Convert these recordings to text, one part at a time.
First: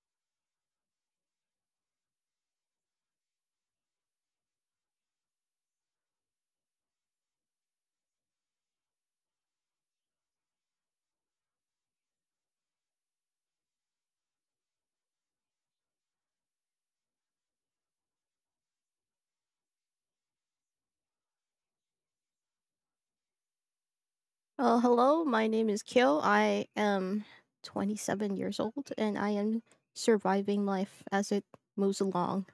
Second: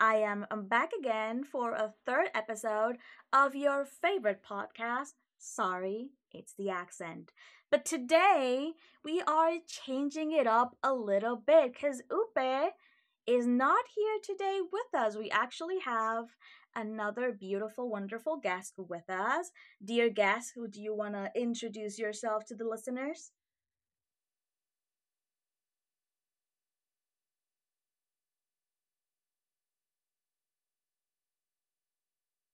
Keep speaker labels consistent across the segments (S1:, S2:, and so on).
S1: I am back again for a third episode of your favorite podcast. Sorry, it's the accent. But today we are changing it up a little bit because Upe is not here today with us. We actually have another beautiful, wonderful guest with us. Dear guest, who do you want to introduce yourself to the listeners?
S2: Hello, my name is Kyo. I am 27 years old and I am surviving life as it moves along.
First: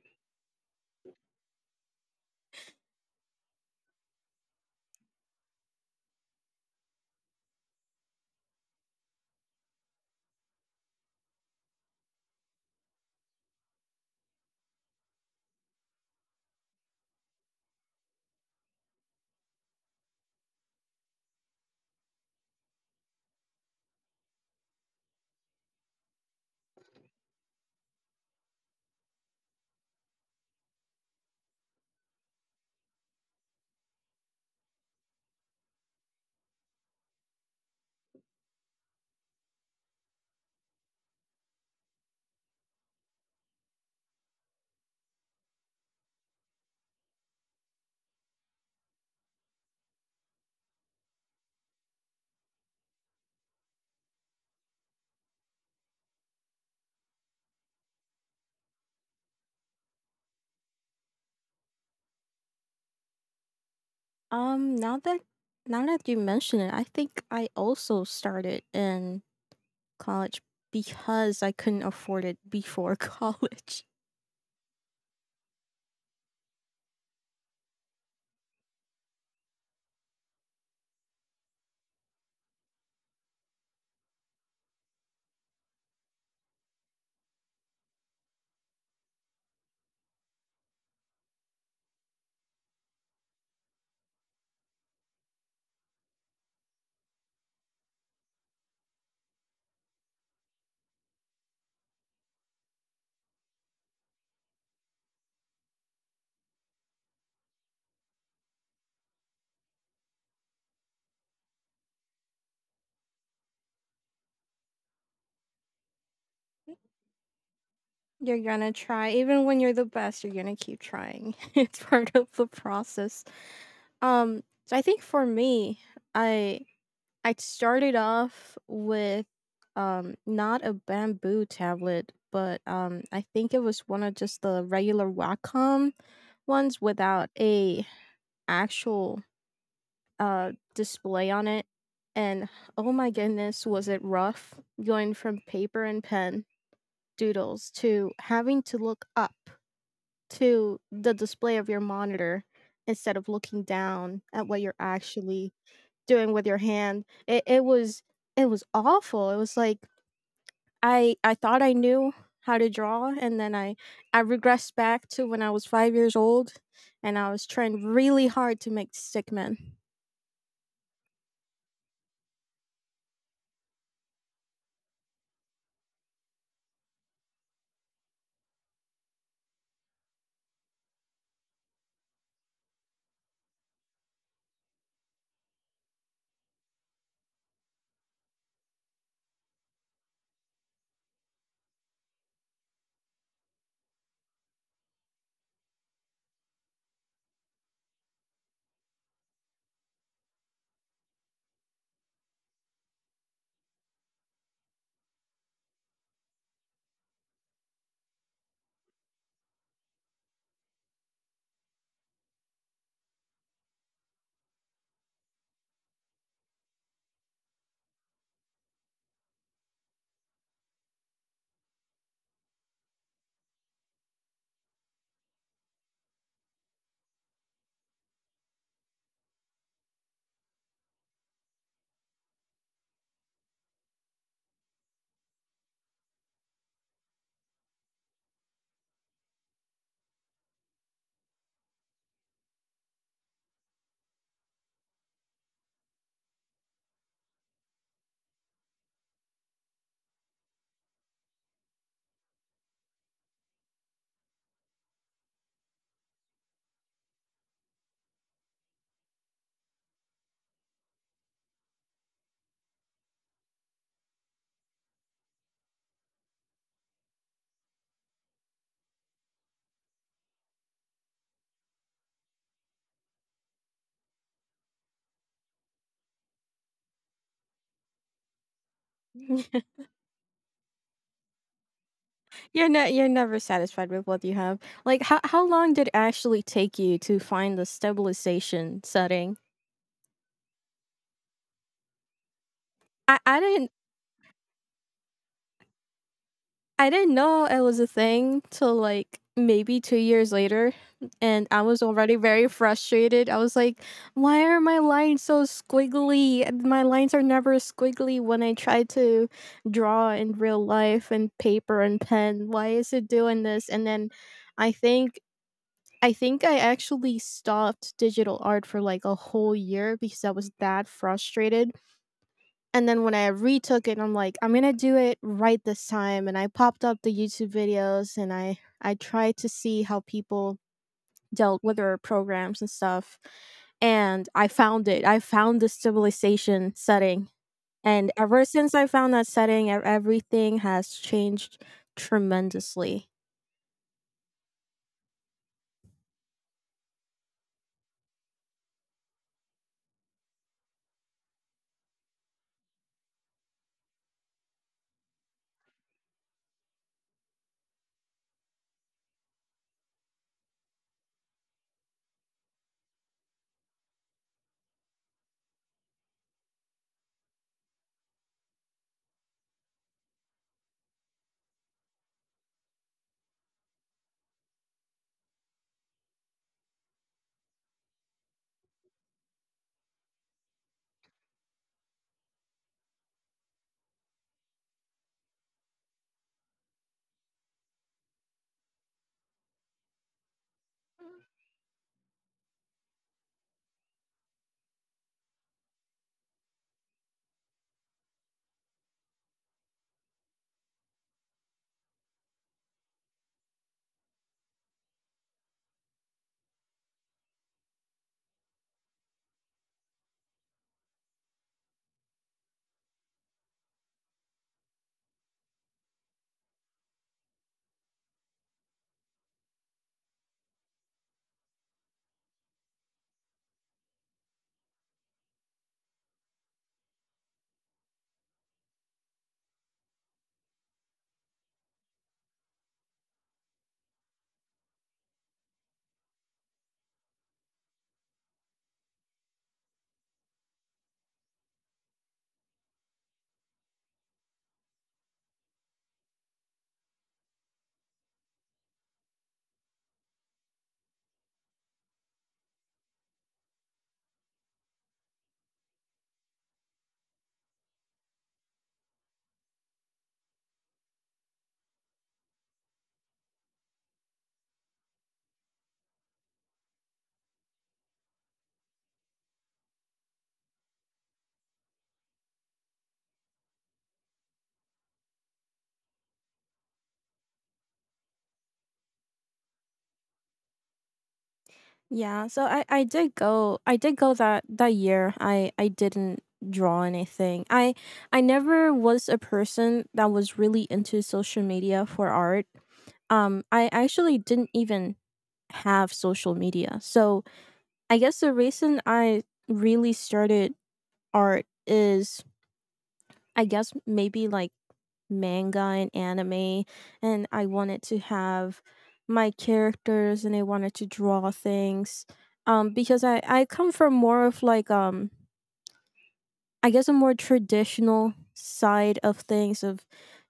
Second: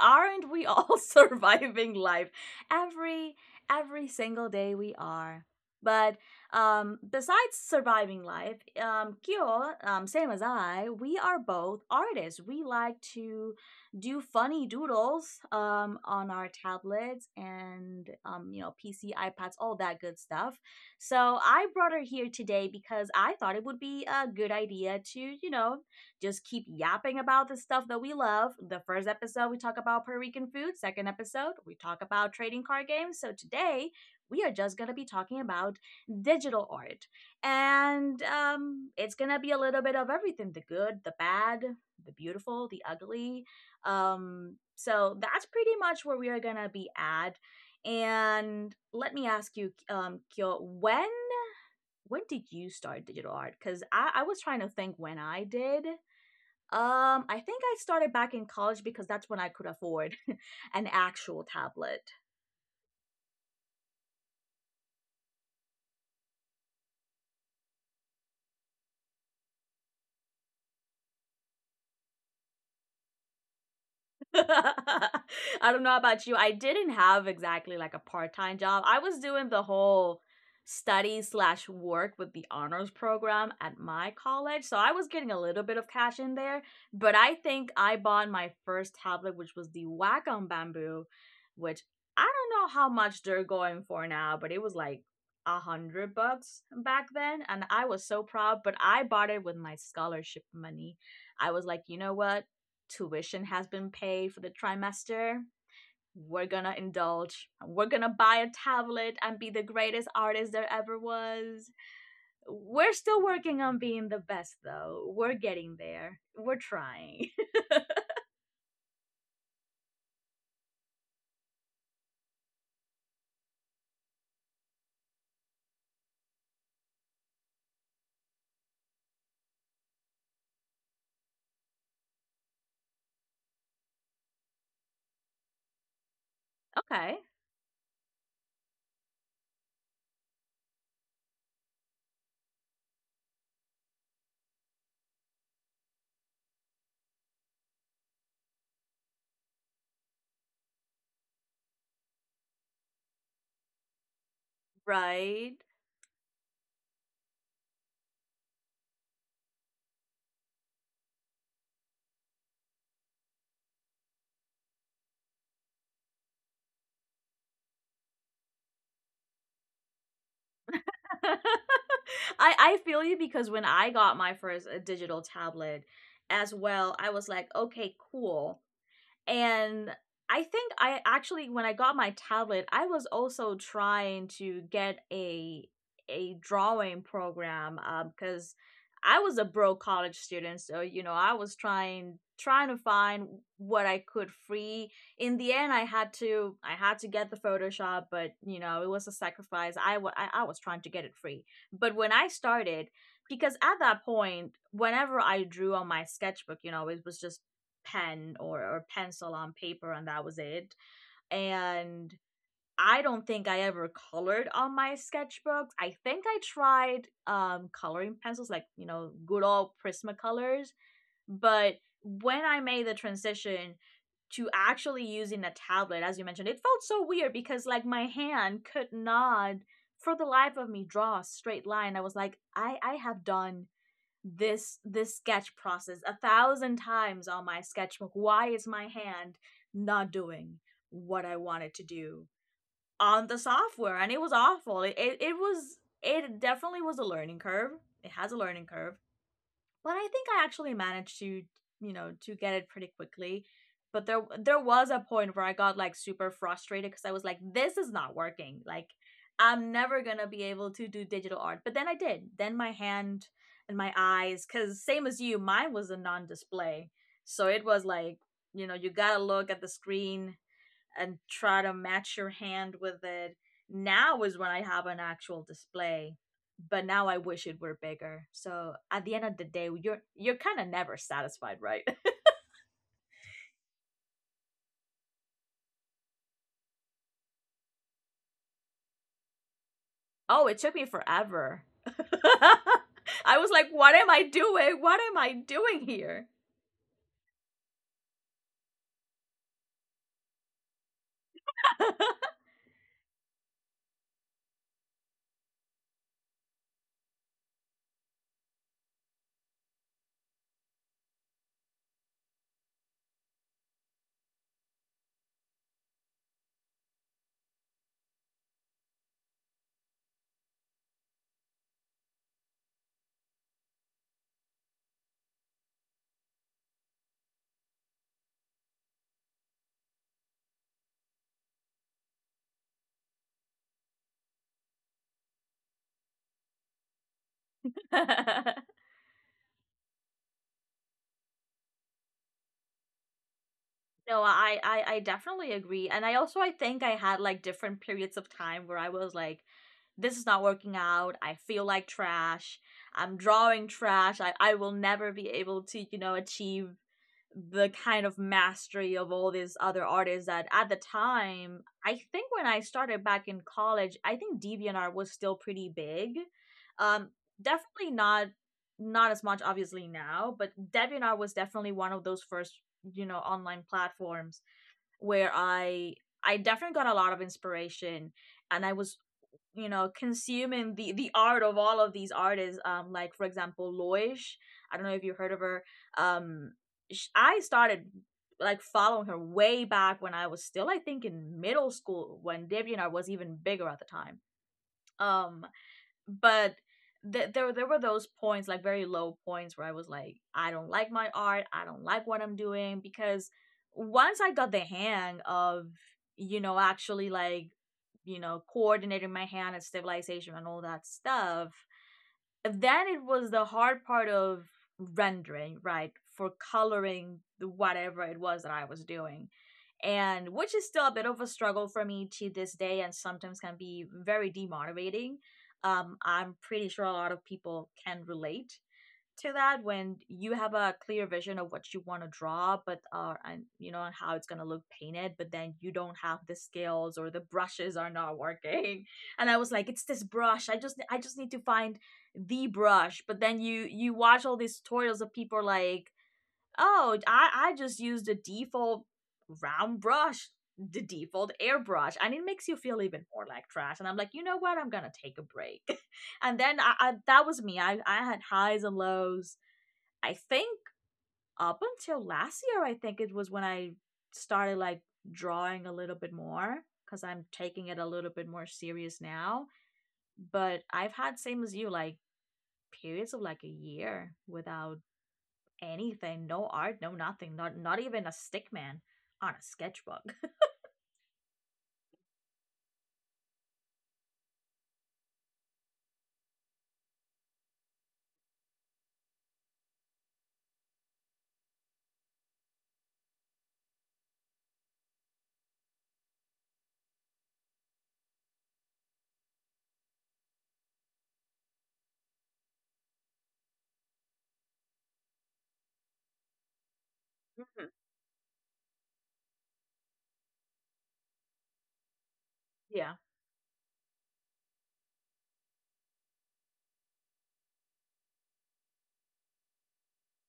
S1: Aren't we all surviving life? Every every single day we are. But besides surviving life, Kyo, same as I, we are both artists. We like to do funny doodles on our tablets and you know PC, iPads, all that good stuff. So I brought her here today because I thought it would be a good idea to just keep yapping about the stuff that we love. The first episode, we talk about Puerto Rican food. Second episode, we talk about trading card games. So today, we are just going to be talking about digital art. And it's going to be a little bit of everything, the good, the bad, the beautiful, the ugly. So that's pretty much where we are going to be at. And let me ask you, Kyo, when did you start digital art? Because I was trying to think when I did. I think I started back in college because that's when I could afford an actual tablet.
S2: Um, now that now that you mention it, I think I also started in college because I couldn't afford it before college.
S1: I don't know about you. I didn't have exactly like a part time job. I was doing the whole study slash work with the honors program at my college. So I was getting a little bit of cash in there. But I think I bought my first tablet, which was the Wacom Bamboo, which I don't know how much they're going for now, but it was like $100 back then. And I was so proud, but I bought it with my scholarship money. I was like, you know what? Tuition has been paid for the trimester. We're gonna indulge. We're gonna buy a tablet and be the greatest artist there ever was. We're still working on being the best, though. We're getting there. We're trying.
S2: You're gonna try, even when you're the best, you're gonna keep trying. It's part of the process. So I think for me, I I started off with not a bamboo tablet, but I think it was one of just the regular Wacom ones
S1: Okay,
S2: without a actual display on it, and oh my goodness was it rough going from paper and pen doodles to having to look up to the display of your monitor instead of looking down at what you're actually
S1: right.
S2: doing with your hand. It was it was awful. It was like I thought I knew how to draw, and then I regressed back to when I was 5 years old, and I was trying really hard to make stickmen.
S1: I I feel you because when I got my first digital tablet as well, I was like, okay, cool. And I think I actually, when I got my tablet, I was also trying to get a drawing program because I was a broke college student, so you know I was trying to find what I could free. In the end, I had to get the Photoshop, but you know it was a sacrifice. I w- I was trying to get it free, but when I started, because at that point, whenever I drew on my sketchbook, you know it was just pen or pencil on paper and that was it, and I don't think I ever colored on my sketchbooks. I think I tried coloring pencils, like you know, good old prismacolors, but when I made the transition to actually using a tablet, as you mentioned, it felt so weird because like my hand could not for the life of me draw a straight line. I was like, I have done this sketch process a thousand times on my sketchbook, why is my hand not doing what I wanted to do on the software? And it was awful. It definitely was a learning curve. It has a learning curve, but I think I actually managed to, you know, to get it pretty quickly. But there was a point where I got like super frustrated because I was like, this is not working. Like I'm never gonna be able to do digital art. But then I did. Then my hand and my eyes, cause same as you, mine was a non-display. So it was like, you know, you gotta look at the screen and try to match your hand with it. Now is when I have an actual display, but now I wish it were bigger. So at the end of the day, you're kind of never satisfied, right?
S2: You're never satisfied with what you have. Like, how long did it actually take you to find the stabilization setting?
S1: Oh, it took me forever.
S2: I,
S1: I
S2: I
S1: was
S2: didn't
S1: like, what am I doing? What am I doing here?
S2: I didn't know it was a thing till like maybe 2 years later, and I was already very frustrated. I was like, why are my lines so squiggly? My lines are never squiggly when I try to draw in real life and paper and pen. Why is it doing this? And then I think I think I actually stopped digital art for like a whole year because I was that frustrated. And then when I retook it, I'm like, I'm gonna do it right this time. And I popped up the YouTube videos, and I tried to see how people dealt with their programs and stuff. And I found it. I found the stabilization setting. And ever since I found that setting, everything has changed tremendously.
S1: No, I, I definitely agree. And I also, I think I had like different periods of time where I was like, this is not working out. I feel like trash. I'm drawing trash. I will never be able to, you know, achieve the kind of mastery of all these other artists that, at the time, I think when I started back in college, I think DeviantArt was still pretty big. Um, definitely not as much obviously now, but DeviantArt was definitely one of those first, you know, online platforms where I definitely got a lot of inspiration, and I was, you know, consuming the art of all of these artists, like for example Loish. I don't know if you heard of her. um I started like following her way back when I was still, I think, in middle school, when DeviantArt was even bigger at the time. um but there were those points, like very low points, where I was like, I don't like my art, I don't like what I'm doing, because once I got the hang of, you know, actually like, you know, coordinating my hand and stabilization and all that stuff, then it was the hard part of rendering, right, for coloring whatever it was that I was doing, and which is still a bit of a struggle for me to this day and sometimes can be very demotivating. I'm pretty sure a lot of people can relate to that, when you have a clear vision of what you want to draw, but and you know, and how it's going to look painted, but then you don't have the scales or the brushes are not working. And I was like, it's this brush, I just need to find the brush. But then you watch all these tutorials of people like, oh, I just use the default round brush, the default airbrush, and it makes you feel even more like trash, and I'm like, you know what, I'm gonna take a break. And then I that was me. I had highs and lows. I think up until last year, I think it was when I started like drawing a little bit more because I'm taking it a little bit more serious now. But I've had, same as you, like periods of like a year without anything, no art, no nothing, not even a stick man on a sketchbook.
S2: Yeah, so I did go that that year. I didn't draw anything. I never was a person that was really into social media for art. I actually didn't even have social media. So I guess the reason I really started art is I guess maybe like manga and anime, and I
S1: Mhm.
S2: wanted to have my characters and I wanted to draw things
S1: Yeah.
S2: because I come from more of like I guess a more traditional side of things of,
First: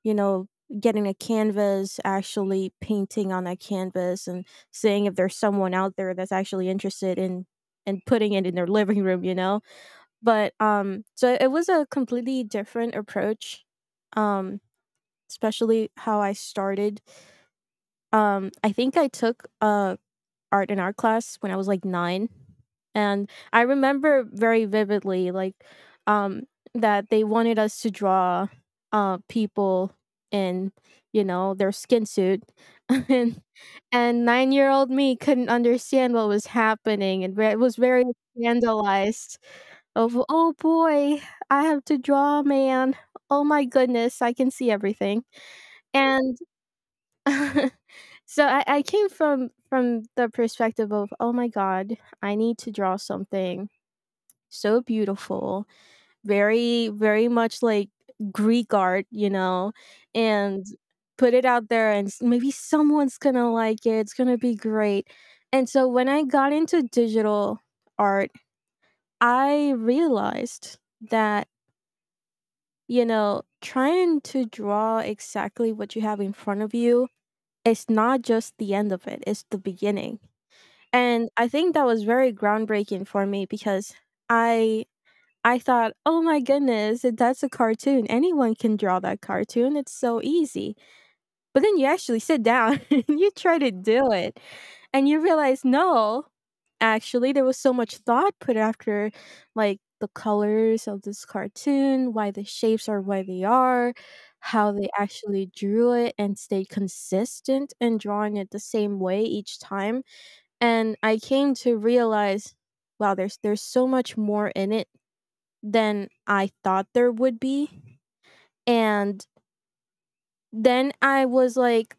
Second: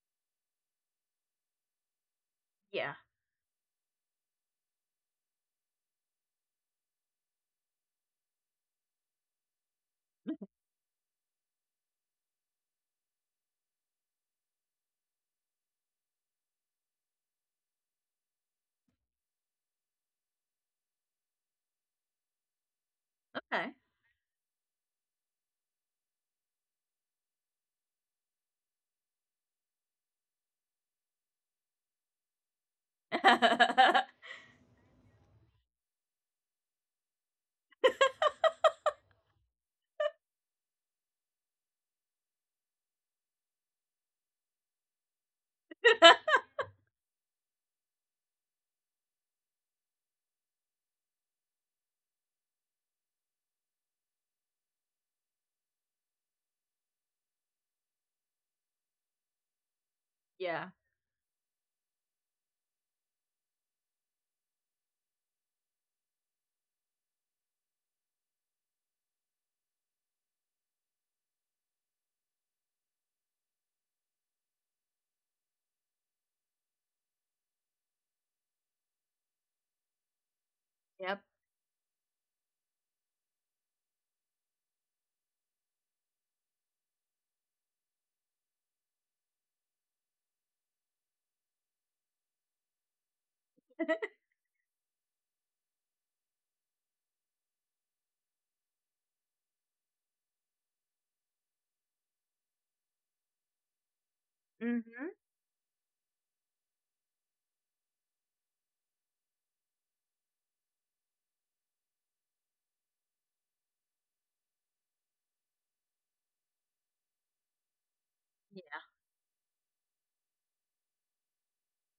S2: you know, getting a canvas, actually
S1: Yeah.
S2: painting on a canvas and seeing if there's someone out there that's actually interested in and putting it in their living room, you know. But So it was a completely different approach, um especially how I started. I think I took art and art class when I was like nine, and I
S1: Okay.
S2: remember very vividly, like, um that they wanted us to draw people in, you know, their skin suit, and 9 year old me couldn't understand what was happening and was very scandalized of, oh boy, I have to draw a man, oh my goodness, I can see everything. And so I came from the perspective of, oh my god, I need to draw something so beautiful, very very much like Greek art, you know, and
S1: Yeah.
S2: put it out there, and maybe someone's gonna like it, it's gonna be great. And so when I got into digital art, I realized that, you know, trying to draw exactly what you have in front of you, it's not just the end of it, it's the beginning.
S1: Yep.
S2: And I think that was very groundbreaking for me, because I I thought, "Oh my goodness, that's a cartoon. Anyone can draw that cartoon. It's so easy." But then you actually sit down and you try to do it and you realize, "No, actually, there was so much thought put after like the colors of this cartoon, why the shapes are why they are, how they
S1: Mhm.
S2: actually drew it and stayed consistent in drawing it the same way each time." And I came to realize, wow, there's so much more in it than I thought there would be.
S1: Yeah.
S2: And then I was like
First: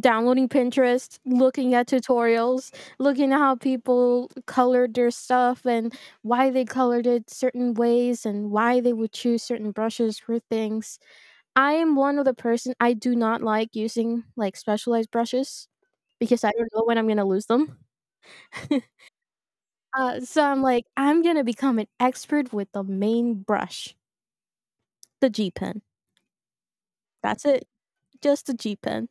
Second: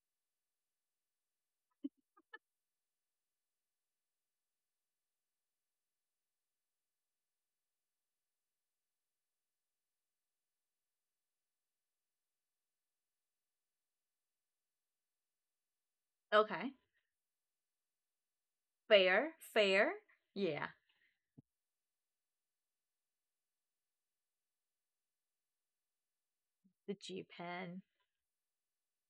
S2: downloading Pinterest, looking at tutorials, looking at how people colored their stuff and why they colored it certain ways and why they would choose certain brushes for things. I am one of the person, I do not like using like specialized brushes because I don't
S1: Okay.
S2: know when I'm going to lose them.
S1: Fair. Fair.
S2: So I'm
S1: Yeah.
S2: like, I'm going to become an expert with the main brush, the G pen.
S1: The G
S2: That's it.
S1: pen.
S2: Just the G pen.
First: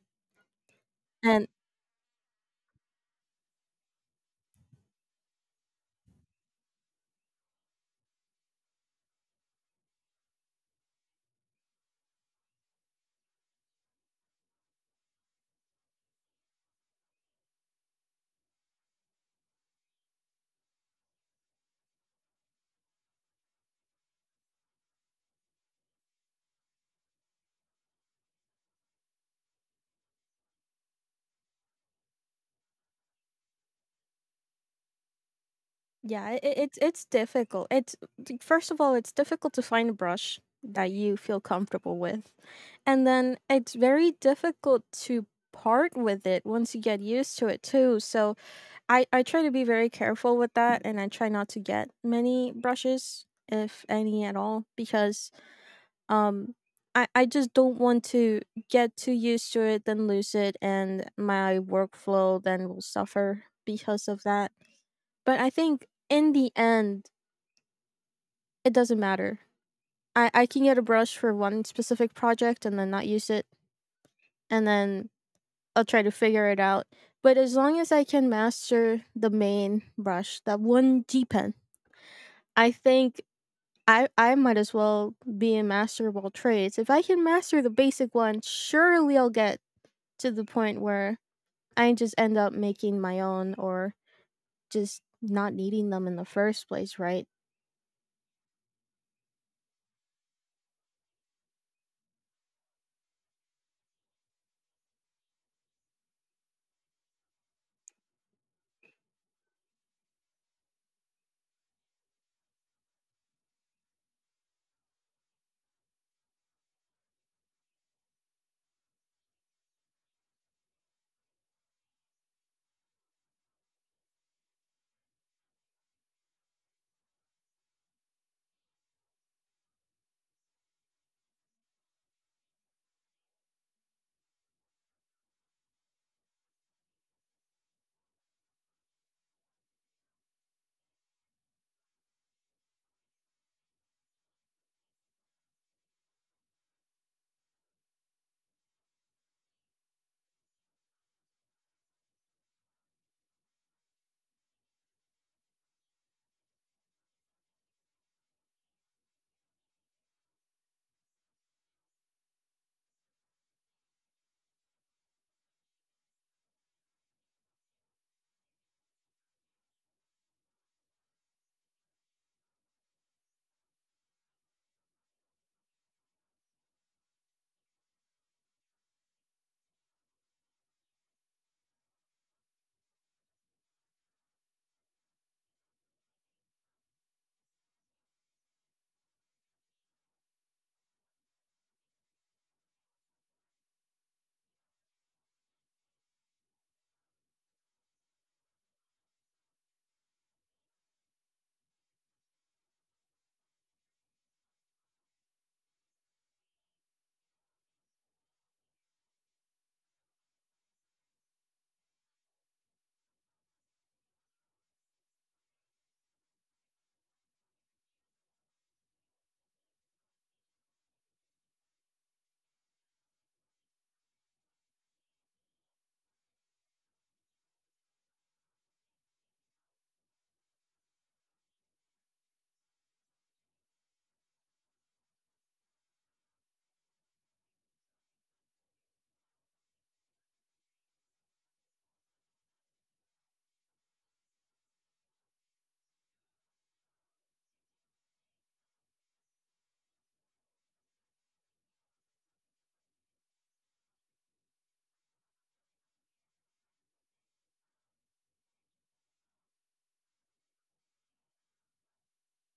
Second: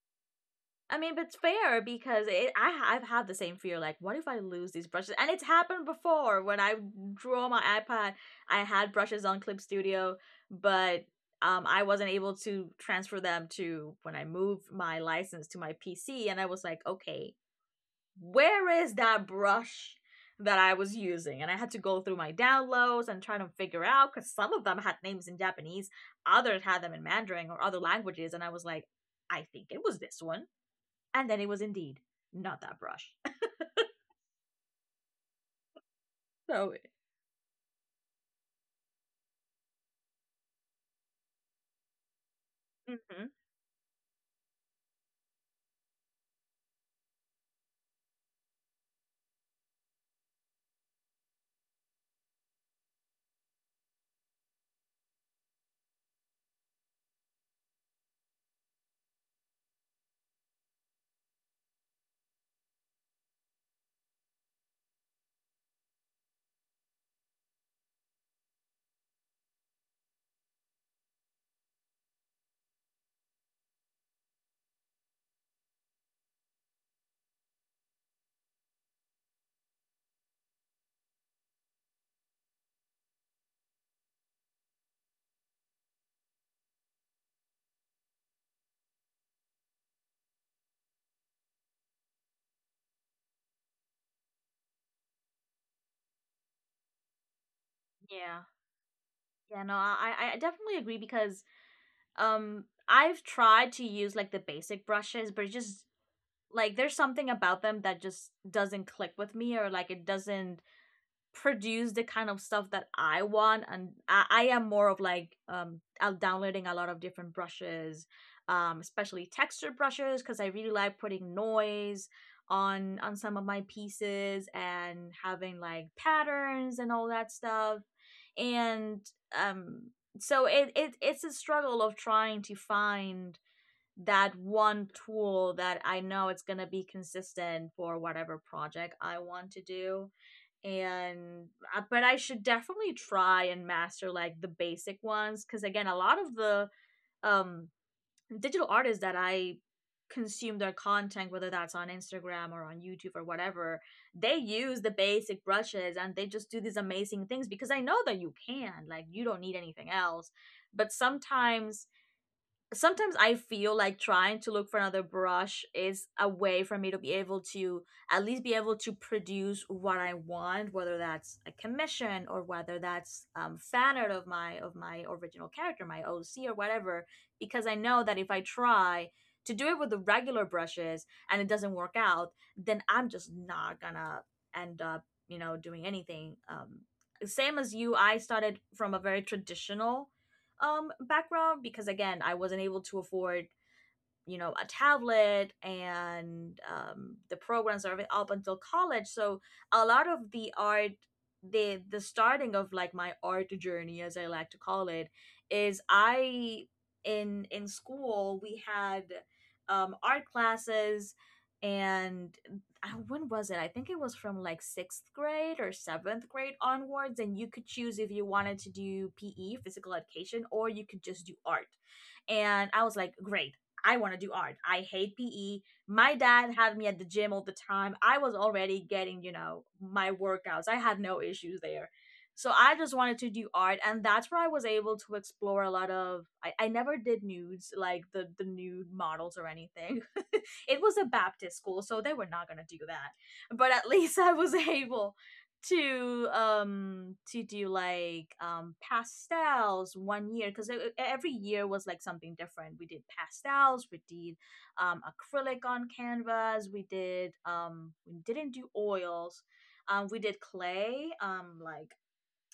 S1: I mean, but it's
S2: And
S1: fair because it, I I've had the same fear. Like, what if I lose these brushes? And it's happened before when I drew on my iPad. I had brushes on Clip Studio, but I wasn't able to transfer them to when I moved my license to my PC. And I was like, okay, where is that brush that I was using? And I had to go through my downloads and try to figure out, because some of them had names in Japanese, others had them in Mandarin or other languages, and I was like, I think it was this one, and then it was indeed not that brush.
S2: Yeah,
S1: No way.
S2: it's difficult. It's first of all, it's difficult to find a brush that you feel comfortable with. And
S1: Mm-hmm.
S2: then it's very difficult to part with it once you get used to it too. So I try to be very careful with that, and I try not to get many brushes if any at all because um I just don't want to get too used to it, then lose it, and my workflow then will suffer because of that. But I think in the end, it doesn't matter. I can get a brush for one specific project and then not use it, and then I'll try to figure it out. But as long as I can master the main brush, that one G pen, I think I might as well be a master of all trades. If I can master the basic one, surely I'll get to the point where I just end up making my own or just not needing them in the first place, right?
S1: Yeah. Yeah, no, I definitely agree because I've tried to use like the basic brushes, but it just, like there's something about them that just doesn't click with me, or like it doesn't produce the kind of stuff that I want, and I am more of like, I'm downloading a lot of different brushes, especially texture brushes, because I really like putting noise on some of my pieces and having like patterns and all that stuff, and um, it's a struggle of trying to find that one tool that I know it's gonna be consistent for whatever project I want to do, and but I should definitely try and master like the basic ones, because again, a lot of the um digital artists that I consume their content, whether that's on Instagram or on YouTube or whatever, they use the basic brushes and they just do these amazing things, because I know that you can, like, you don't need anything else. But sometimes I feel like trying to look for another brush is a way for me to be able to at least be able to produce what I want, whether that's a commission or whether that's fan art of my original character, my OC or whatever. Because I know that if I try to do it with the regular brushes and it doesn't work out, then I'm just not gonna end up doing anything. Same as you, I started from a very traditional background, because again I wasn't able to afford a tablet and the programs, are up until college. So a lot of the art, the starting of like my art journey, as I like to call it, is I in school we had art classes. And when was it, I think it was from like sixth grade or seventh grade onwards, and you could choose if you wanted to do PE, physical education, or you could just do art. And I was like, great, I want to do art. I hate PE. My dad had me at the gym all the time. I was already getting, my workouts. I had no issues there. So I just wanted to do art, and that's where I was able to explore a lot of, I never did nudes, like the nude models or anything. It was a Baptist school, so they were not gonna do that. But at least I was able to do like pastels one year, because every year was like something different. We did pastels, we did acrylic on canvas, we didn't do oils, we did clay, like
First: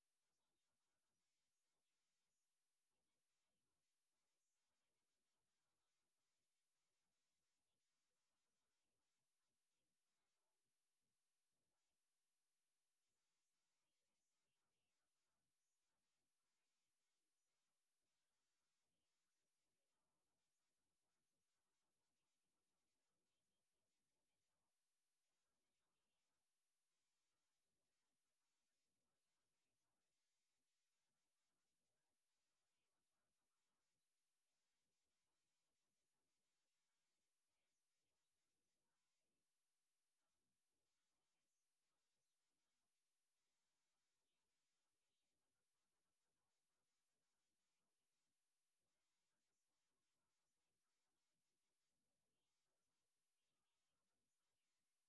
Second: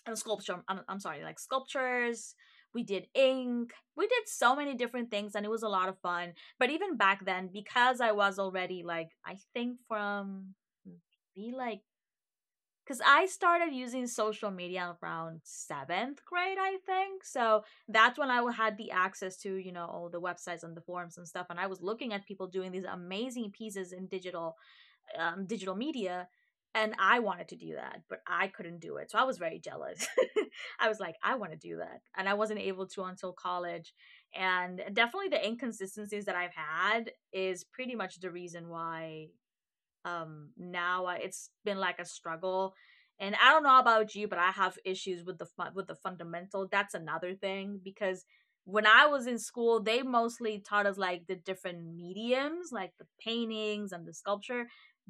S1: and sculpture, I'm sorry, like sculptures, we did ink, we did so many different things, and it was a lot of fun. But even back then, because I was already like, I think, from be like because I started using social media around seventh grade, I think. So that's when I had the access to all the websites and the forums and stuff. And I was looking at people doing these amazing pieces in digital media, and I wanted to do that, but I couldn't do it. So I was very jealous. I was like, I want to do that, and I wasn't able to until college. And definitely, the inconsistencies that I've had is pretty much the reason why now, it's been like a struggle. And I don't know about you, but I have issues with the fundamental. That's another thing, because when I was in school, they mostly taught us like the different mediums, like the paintings and the sculpture,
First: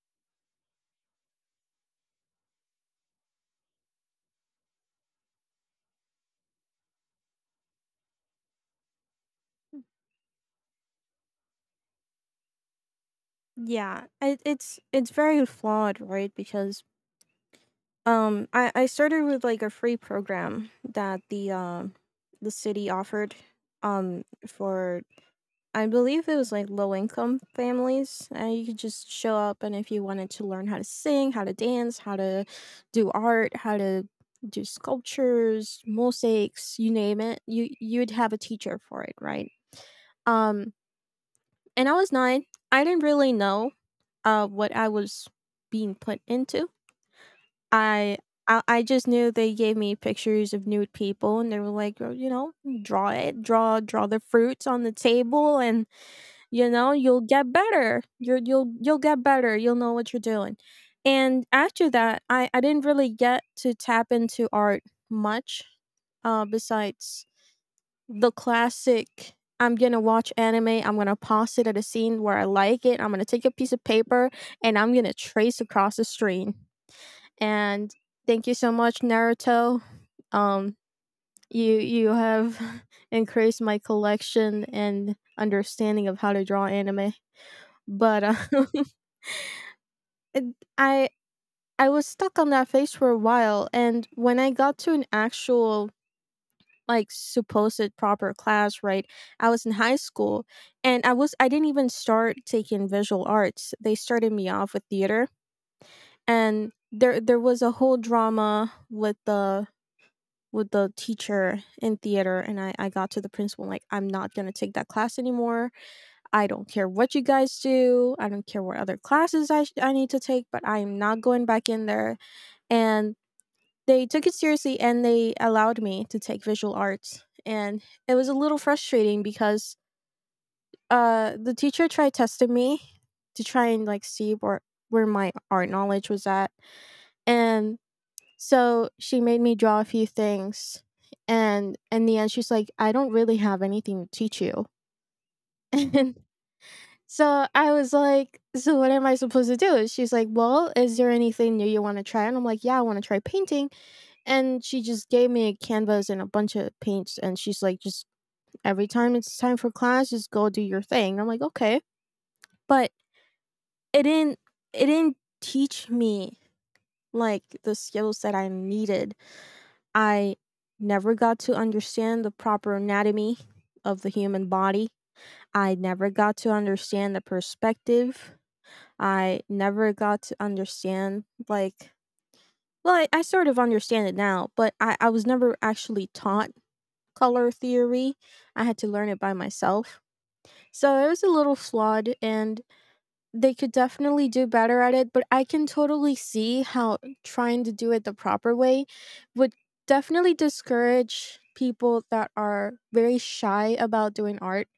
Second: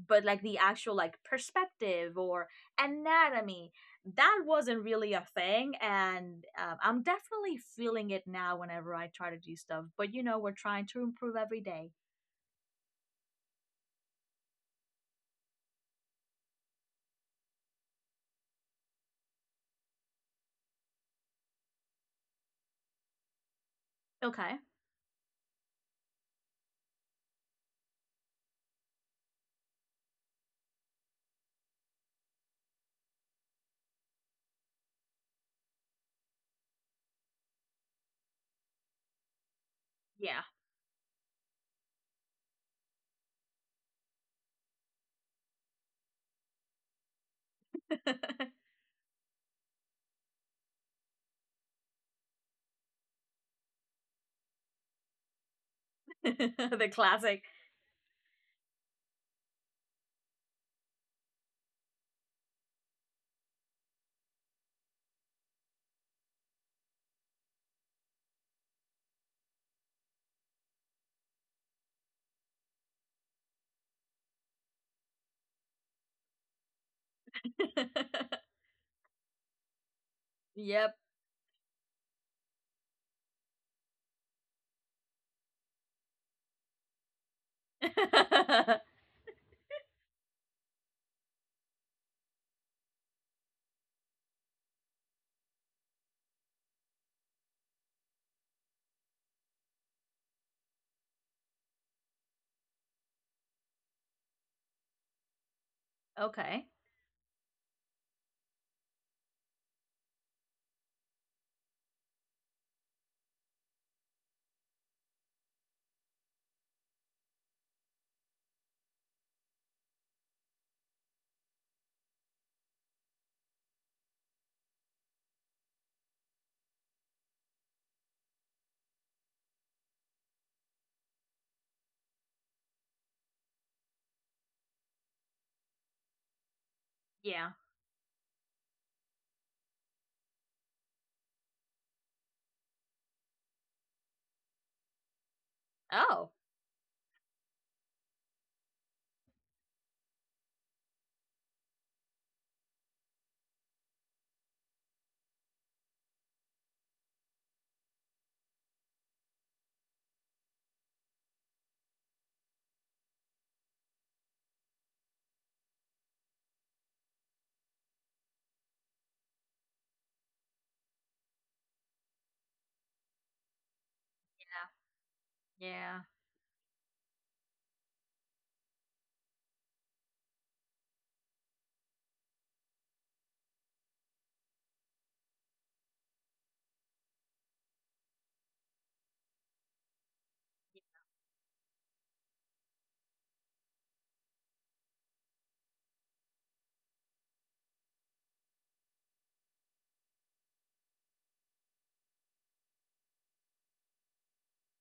S1: but like the actual like perspective or anatomy, that wasn't really a thing. And I'm definitely feeling it now whenever I try to do stuff, but you know, we're trying to improve every day.
S2: Yeah, it's it's very flawed, right? Because I started with like a free program that the city offered
S1: Okay.
S2: for, I believe it was like low income families. And you could just show up, and if you wanted to learn how to sing, how to dance, how to do art, how to do sculptures, mosaics, you name it, you would have a teacher for it, right?
S1: Yeah.
S2: Um and I was 9. I didn't really know what I was being put into. I I I just knew they gave me pictures of nude people, and they were like, "Oh, you know, draw it, draw the fruits on the table, and you
S1: The
S2: know, you'll
S1: classic.
S2: get better. You'll get better. You'll know what you're doing." And after that, I didn't really get to tap into art much besides the classic, I'm gonna watch anime. I'm gonna pause it at a scene where I like it. I'm gonna take a piece of paper and I'm gonna trace across the screen, and thank you so much Naruto, um
S1: Yep.
S2: you you have increased my collection and understanding of how to draw anime. But it- i I was stuck on that phase for a while, and when I got to an actual like supposed proper class, right, I was in high school, and I didn't even start taking visual arts. They started me off with theater,
S1: Okay.
S2: and there was a whole drama with the teacher in theater, and I got to the principal, like, I'm not going to take that class anymore. I don't care what you guys do, I don't care what other classes I need to take, but I'm not going back in there. And they took it seriously, and they allowed me to take visual arts, and it was a little frustrating because the teacher tried testing me to try and like see where my art knowledge was at,
S1: Yeah.
S2: and so she made me draw a few things, and in the end, she's like, "I don't really have anything to teach you." And
S1: Oh.
S2: so I was like, "So what am I supposed to do?" And she's like, "Well, is there anything new you want to try?" And I'm like, "Yeah, I want to try painting." And she just gave me a canvas and a bunch of paints, and she's like, "Just every time it's time for class, just go do your thing." I'm like, "Okay," but it didn't it didn't teach me like the skills that I needed. I never got to understand the proper anatomy of the human body. I
S1: Yeah.
S2: never got to understand the perspective. I never got to understand, like, well, I sort of understand it now, but I was never actually taught color theory. I had to learn it by myself. So it was a little flawed, and they could definitely do better at it, but I can totally see how trying to do it the proper way would definitely discourage people that are very shy about doing art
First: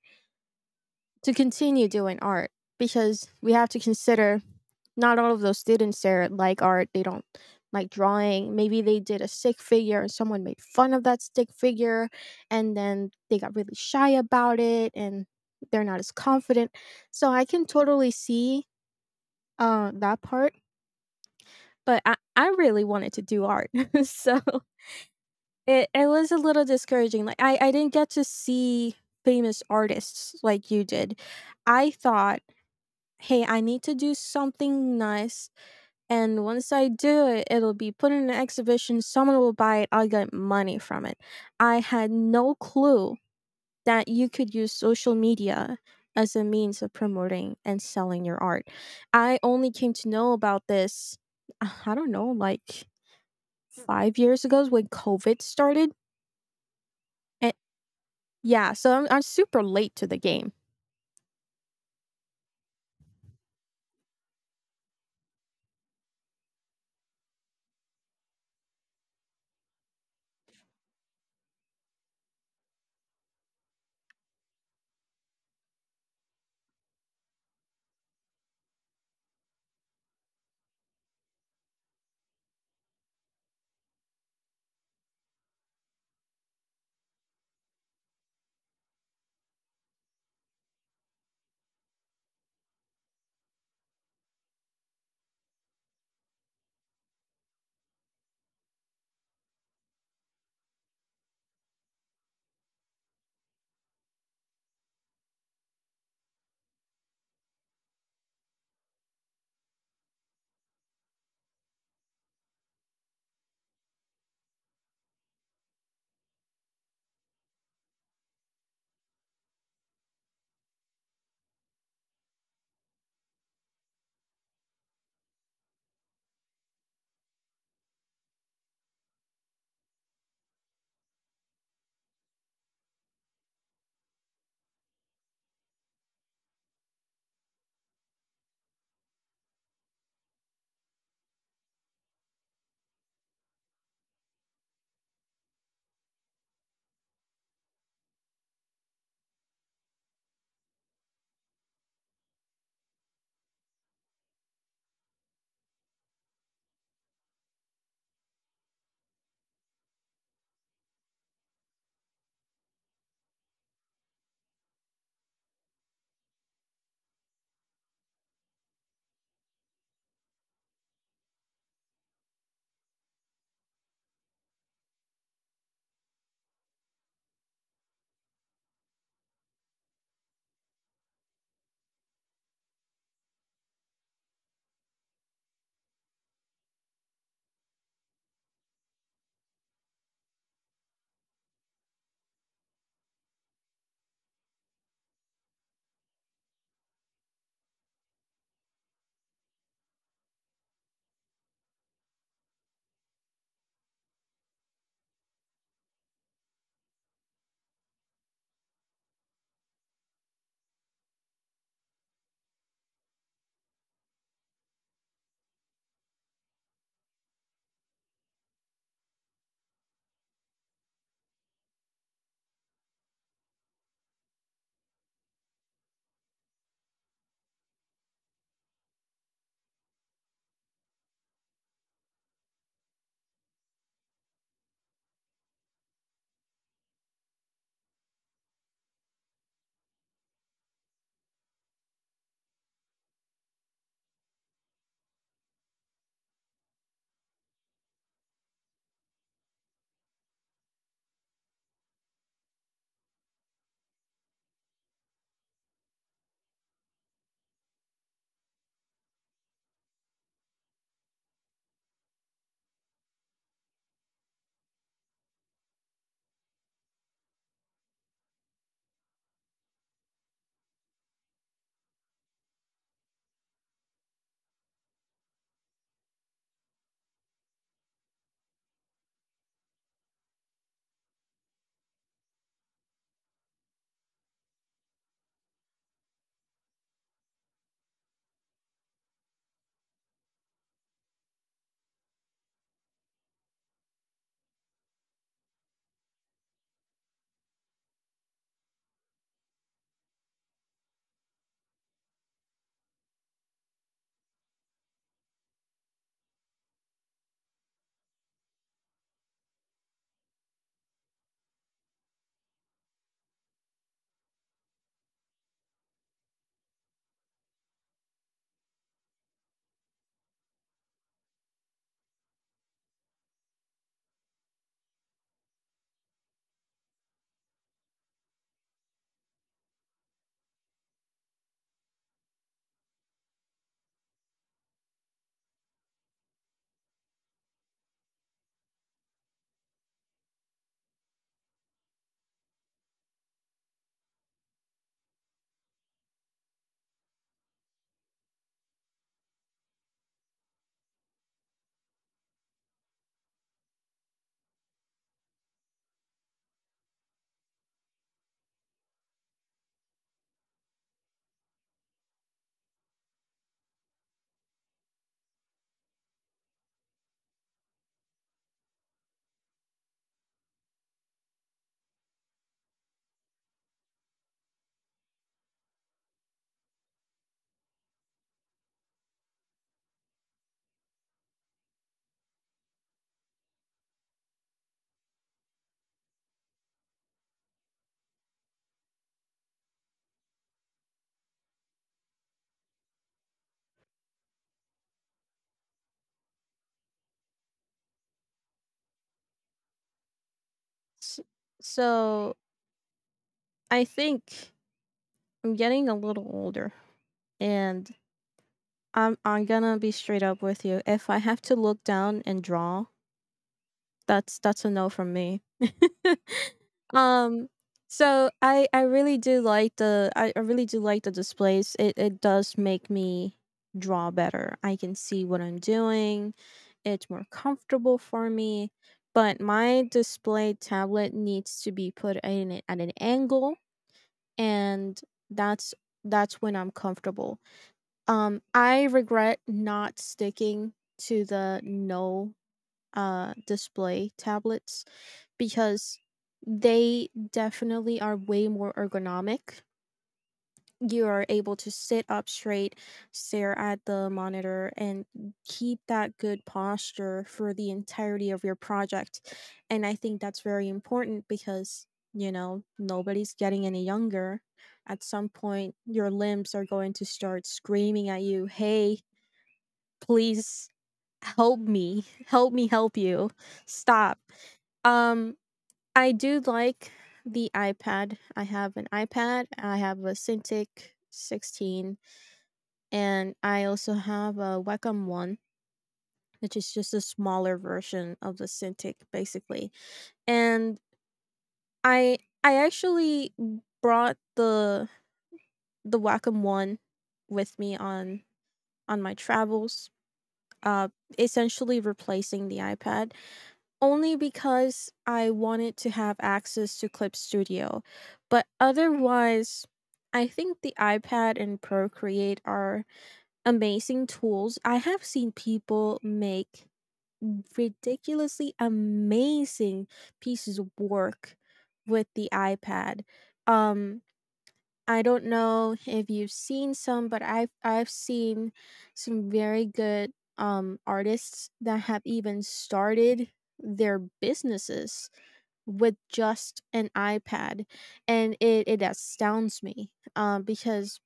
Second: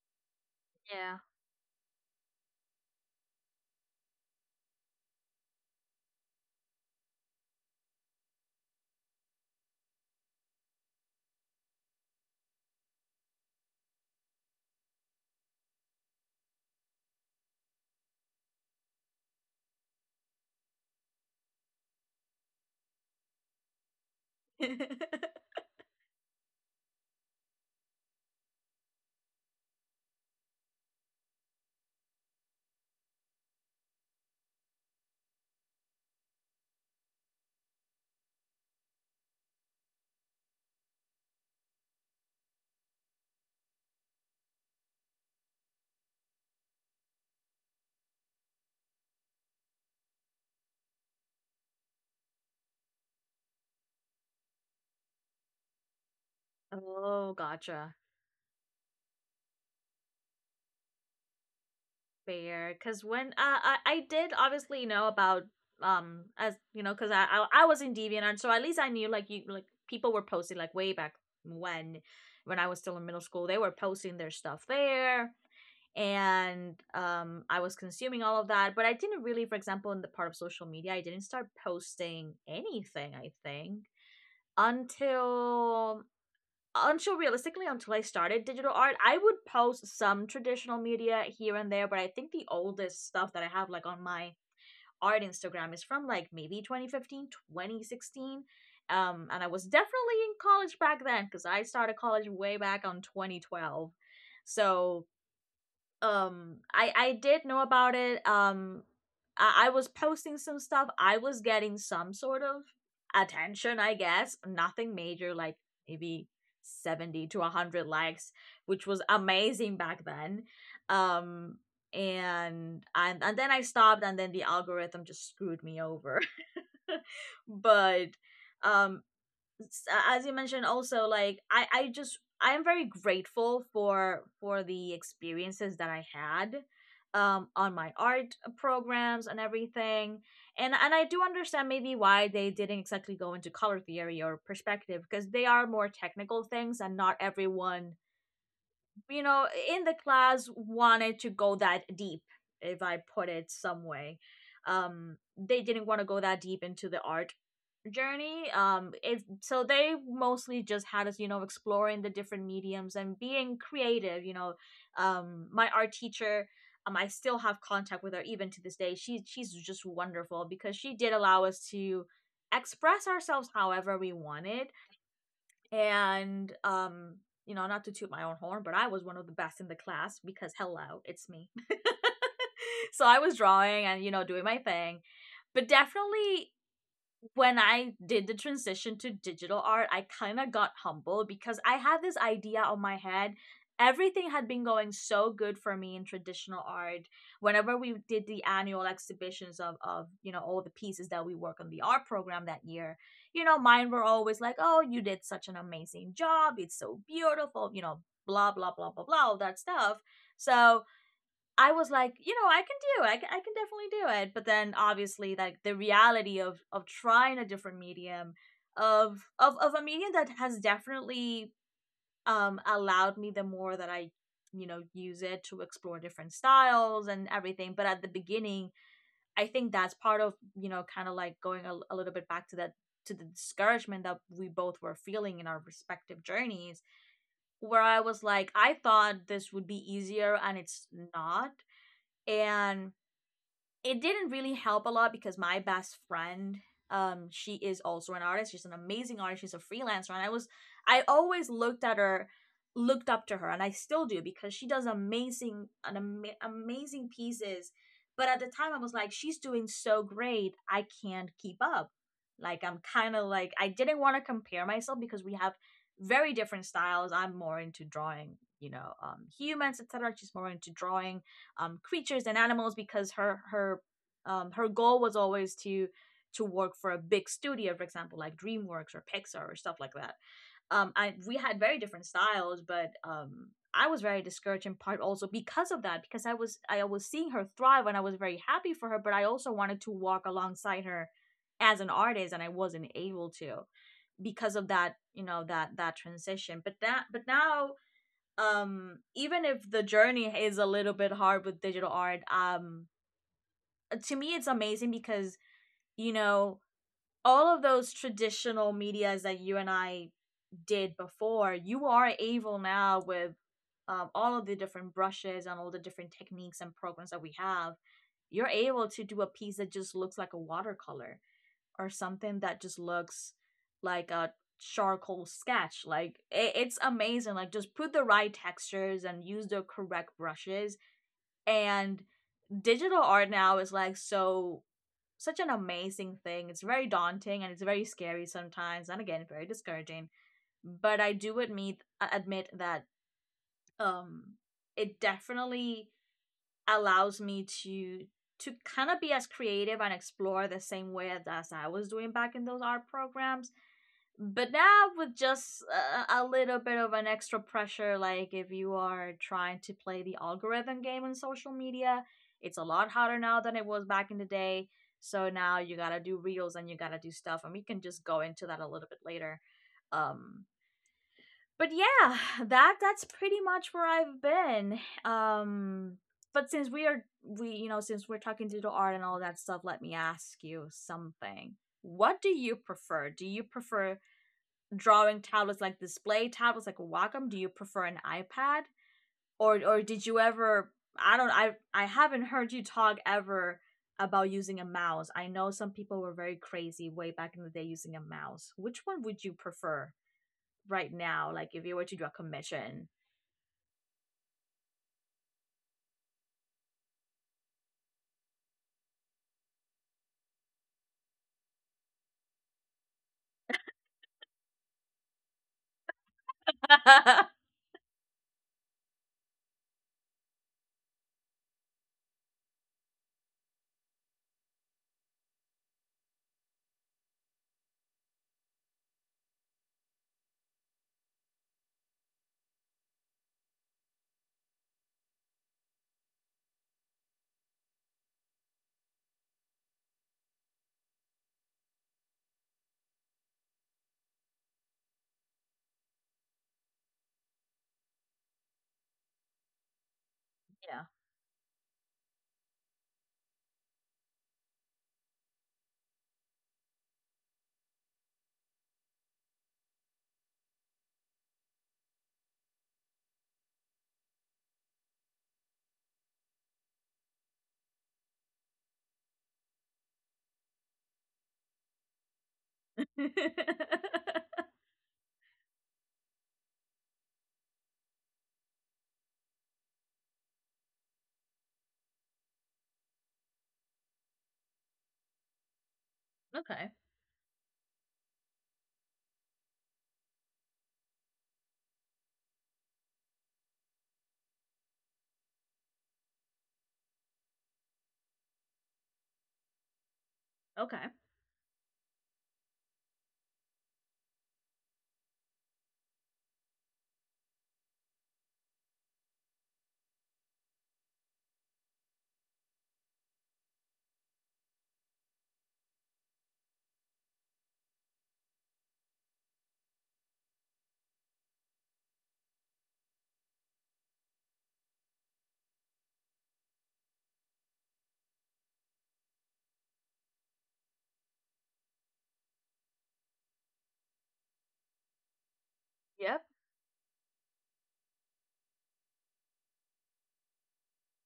S2: to continue doing art because we have to consider not all of those students there like art. They don't like drawing. Maybe they did a stick figure and someone made fun of that stick figure and then they got really shy about it and they're not as confident. So I can totally see that part, but I really wanted to do art. So
S1: Yeah.
S2: it was a little discouraging, like, I didn't get to see famous artists like you did. I thought, "Hey, I need to do something nice, and once I do it, it'll be put in an exhibition, someone will buy it, I'll get money from it." I had no clue that you could use social media as a means of promoting and selling your art. I only came to know about this, I don't know, like 5 years ago when COVID started.
S1: Oh,
S2: And
S1: gotcha.
S2: yeah, so I'm super late to the game.
S1: Fair. Because when I did obviously know about, as you know, because I was in DeviantArt, so at least I knew, like you, like people were posting, like, way back when, I was still in middle school, they were posting their stuff there. And I was consuming all of that. But I didn't really, for example, in the part of social media, I didn't start posting anything. I think until, realistically until, I started digital art. I would post some traditional media here and there. But I think the oldest stuff that I have, like, on my art Instagram is from like maybe 2015, 2016. And I was definitely in college back then, because I started college way back on 2012. So I did know about it, I was posting some stuff. I was getting some sort of attention, I guess. Nothing major, like maybe 70 to 100 likes, which was amazing back then. um and then I stopped, and then the algorithm just screwed me over. But um as you mentioned also, like, I just I am very grateful for the experiences that I had, on my art, programs and everything. And I do understand maybe why they didn't exactly go into color theory or perspective, because they are more technical things, and not everyone, in the class, wanted to go that deep. If I put it some way, they didn't want to go that deep into the art journey. It So they mostly just had us, exploring the different mediums and being creative, my art teacher, I still have contact with her even to this day. She's just wonderful, because she did allow us to express ourselves however we wanted. And not to toot my own horn, but I was one of the best in the class, because hello, it's me. So I was drawing and, doing my thing. But definitely, when I did the transition to digital art, I kind of got humble, because I had this idea on my head. Everything had been going so good for me in traditional art. Whenever we did the annual exhibitions of all the pieces that we work on the art program that year, mine were always like, "Oh, you did such an amazing job! It's so beautiful!" Blah blah blah blah blah, all that stuff. So I was like, I can do it. I can definitely do it. But then obviously, like, the reality of trying a different medium, of a medium that has definitely allowed me, the more that I, use it, to explore different styles and everything. But at the beginning, I think that's part of, kind of like going a little bit back to that, to the discouragement that we both were feeling in our respective journeys, where I was like, I thought this would be easier, and it's not. And it didn't really help a lot, because my best friend, she is also an artist, she's an amazing artist, she's a freelancer. And I always looked at her, looked up to her, and I still do, because she does amazing pieces. But at the time I was like, she's doing so great, I can't keep up. Like, I'm kind of like, I didn't want to compare myself, because we have very different styles. I'm more into drawing, humans, etc. She's more into drawing creatures and animals, because her goal was always to work for a big studio, for example, like DreamWorks or Pixar or stuff like that. I We had very different styles, but I was very discouraged, in part also because of that, because I was seeing her thrive, and I was very happy for her, but I also wanted to walk alongside her as an artist, and I wasn't able to because of that, that transition. But now, even if the journey is a little bit hard with digital art, to me it's amazing, because, you know all of those traditional medias that you and I did before, you are able now with all of the different brushes and all the different techniques and programs that we have, you're able to do a piece that just looks like a watercolor, or something that just looks like a charcoal sketch. Like, it's amazing. Like, just put the right textures and use the correct brushes. And digital art now is like such an amazing thing. It's very daunting, and it's very scary sometimes, and again very discouraging. But I do admit that um it definitely allows me to kind of be as creative and explore the same way as I was doing back in those art programs, but now with just a little bit of an extra pressure. Like, if you are trying to play the algorithm game on social media, it's a lot harder now than it was back in the day. So now you gotta do reels, and you gotta do stuff, and we can just go into that a little bit later. um but yeah. That's pretty much where I've been. um but since we are we you know since we're talking digital art and all that stuff, let me ask you something. What do you prefer? Drawing tablets, like display tablets, like a Wacom? Do you prefer an iPad? Or did you ever, I don't I haven't heard you talk ever about using a mouse. I know some people were very crazy way back in the day using a mouse. Which one would you prefer right
S2: S-
S1: now? Like if you were to do a
S2: So
S1: commission.
S2: I think I'm getting a little older and I'm gonna be straight up with you. If I have to look down and draw, that's a no from me.
S1: Yeah.
S2: Um, so I really do like the. I really do like the displays. It does make me draw better. I can see what I'm doing. It's more comfortable for me. But my display tablet needs to be put in it at an angle and that's that's when I'm comfortable. I regret not sticking to the no display tablets because they definitely are way more ergonomic. You are able to sit up straight, stare at the monitor, and keep that good posture for the entirety of your project. And I think that's very important because, you know, nobody's getting any younger. At some point, your limbs are going to start screaming at you, "Hey, please help me, help me help
S1: Okay.
S2: you, stop." Um, I do like the iPad. I have an iPad. I have a Cintiq 16, and I also have a Wacom One, which is just a smaller version of the Cintiq, basically. And I actually brought the Wacom One with me on my travels,
S1: Okay.
S2: uh, essentially replacing the iPad only because I wanted to have access to Clip Studio. But otherwise, I think the iPad and Procreate are amazing tools. I have seen people make ridiculously amazing pieces of work with the iPad. Um I don't know if you've seen some, but I've seen some very good artists that have even started their businesses with
S1: Yep.
S2: just an iPad, and it astounds me because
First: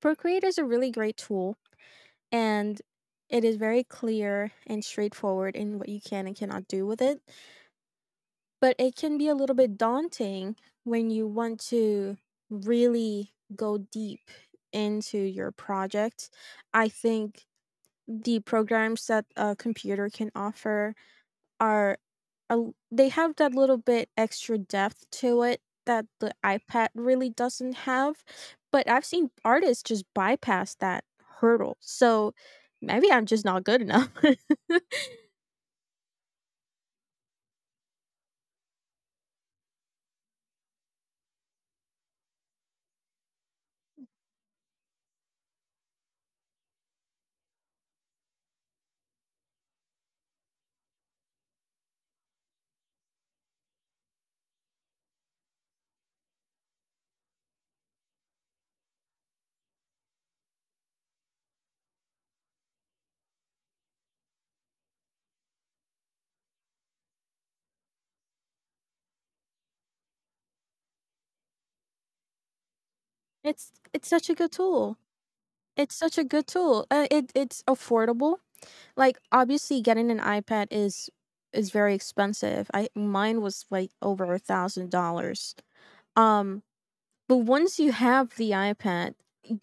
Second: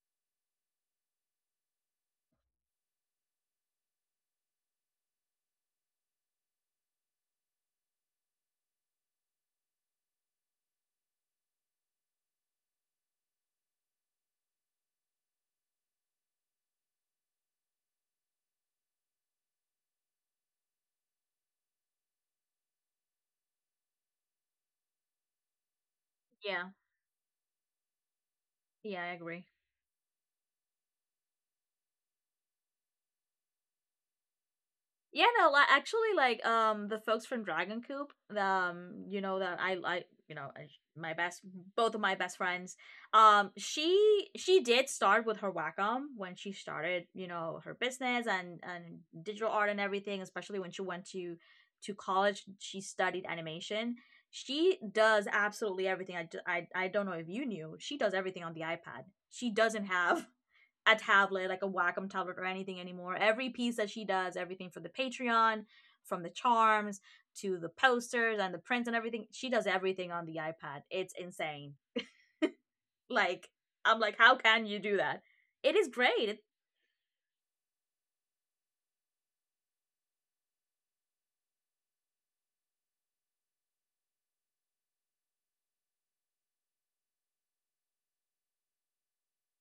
S2: Procreate is a really great tool, and it is very clear and straightforward in what you can and cannot do with it. But it can be a little bit daunting when you want to really go deep into your project. I think the programs that a computer can offer are a l they have that little bit extra depth to it that the
S1: Yeah.
S2: iPad really doesn't have, but
S1: Yeah,
S2: I've
S1: I
S2: seen
S1: agree.
S2: artists just bypass that hurdle, so maybe I'm just not good enough.
S1: Yeah, no, like actually, the folks from Dragon Coop, you know that I like, you know, my best, both of my best friends, she did start with her Wacom when she started, you know, her business and digital art and everything. Especially when she went to college, she studied animation. She does absolutely everything. I don't know if you knew. She does everything on the iPad. She doesn't have a tablet, like a Wacom tablet or anything anymore. Every piece that she does, everything for the Patreon, from the charms to the posters and the prints and everything, she does everything on the iPad. It's insane. Like,
S2: It's
S1: I'm like,
S2: such a
S1: how
S2: good
S1: can you do
S2: tool.
S1: that? It is
S2: It's such a
S1: great.
S2: good tool. It's affordable. Like obviously getting an iPad is very expensive. I mine was like over a $1,000. Um But once you have the iPad,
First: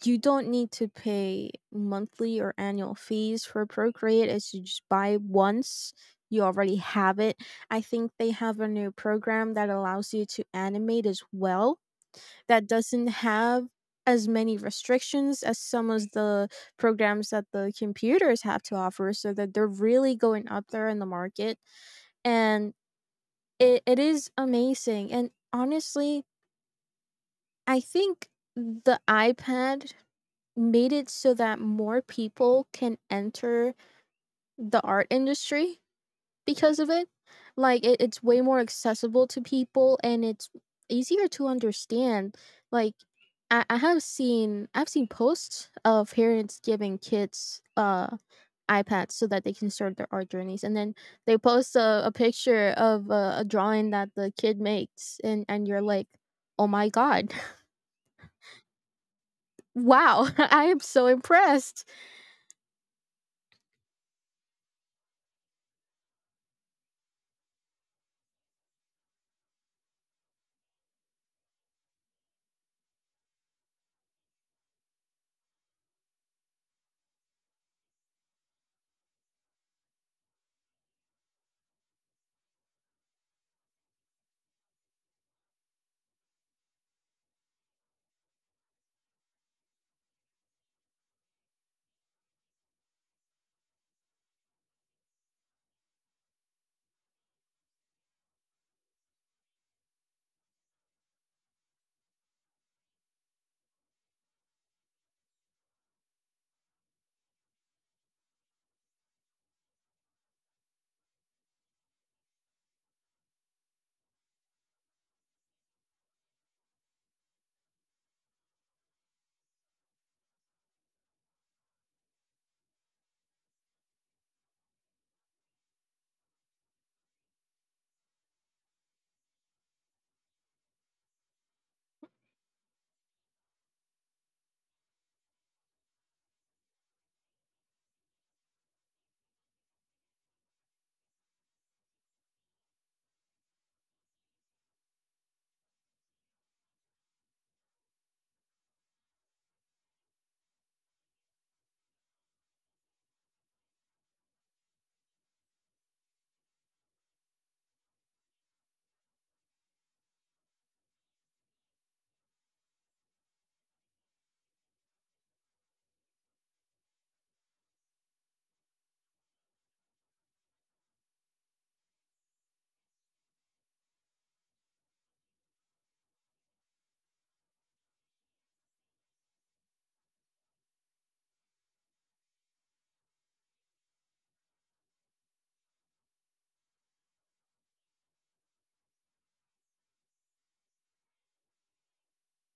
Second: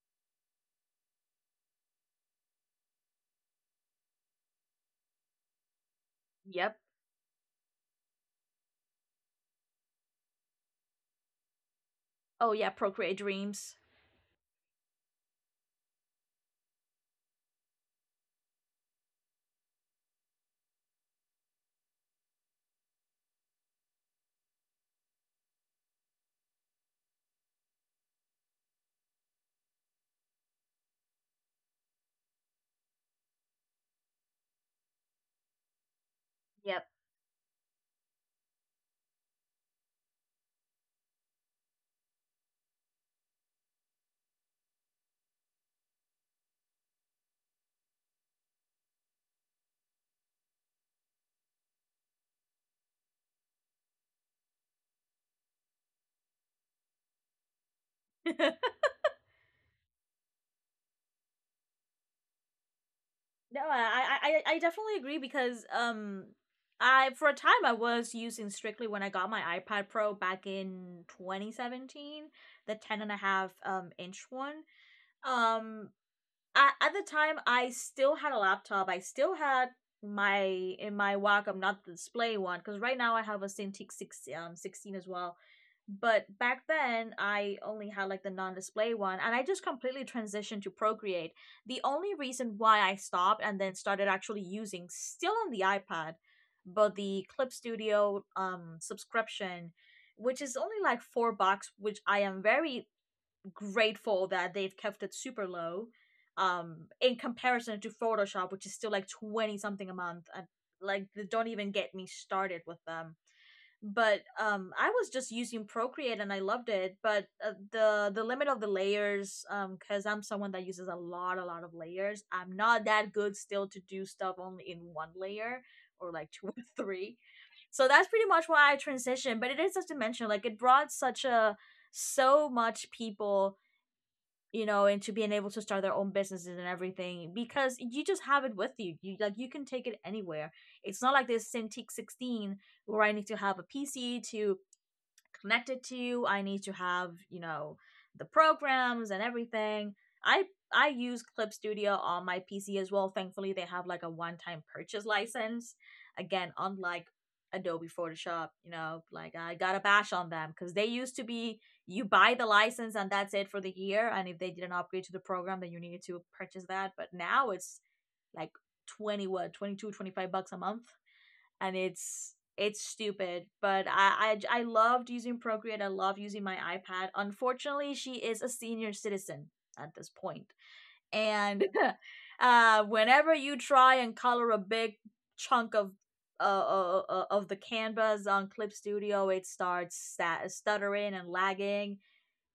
S2: you don't need to pay monthly or annual fees for Procreate. As you just buy once, you already
S1: Yep.
S2: have it. I think they have a new program that allows you to animate as well,
S1: Oh
S2: that
S1: yeah,
S2: doesn't
S1: procreate
S2: have
S1: dreams.
S2: as many restrictions as some of the programs that the computers have to offer, so that they're really going up there in the market. And it is amazing. And honestly, I think the iPad made it so that more people can enter the art industry because
S1: Yep.
S2: of it. Like it's way more accessible to people and it's easier to understand. Like I have seen I've seen posts of parents giving kids iPads so that they can start their art journeys and then they post a picture of a drawing that the kid makes and you're like, "Oh my god, wow, I am so impressed."
S1: No, I definitely agree because I for a time I was using strictly when I got my iPad Pro back in 2017, the 10 and a half inch one. Um, I, at the time, I still had a laptop. I still had my in my Wacom, not the display one, because right now I have a Cintiq 16 as well. But back then, I only had like the non-display one, and I just completely transitioned to Procreate. The only reason why I stopped and then started actually using still on the iPad, but the Clip Studio subscription, which is only like $4, which I am very grateful that they've kept it super low in comparison to Photoshop, which is still like 20 something a month, and like don't even get me started with them. But I was just using Procreate and I loved it, but the limit of the layers, um, cuz I'm someone that uses a lot of layers. I'm not that good still to do stuff only in one layer or like two or three. So that's pretty much why I transitioned, but it is, as you mentioned, like it brought such a so much people, you know, into being able to start their own businesses and everything because you just have it with you. You you can take it anywhere. It's not like this Cintiq 16 where I need to have a PC to connected to you. I need to have, you know, the programs and everything. I I use Clip Studio on my PC as well. Thankfully, they have like a one-time purchase license. Again, unlike Adobe Photoshop, you know, like I got a bash on them because they used to be, you buy the license and that's it for the year. And if they didn't upgrade to the program, then you needed to purchase that. But now it's like 20, what, $22, $25 a month, and it's stupid. But I loved using Procreate, I love using my iPad. Unfortunately, she is a senior citizen at this point. And whenever you try and color a big chunk of the canvas on Clip Studio, it starts stuttering and lagging,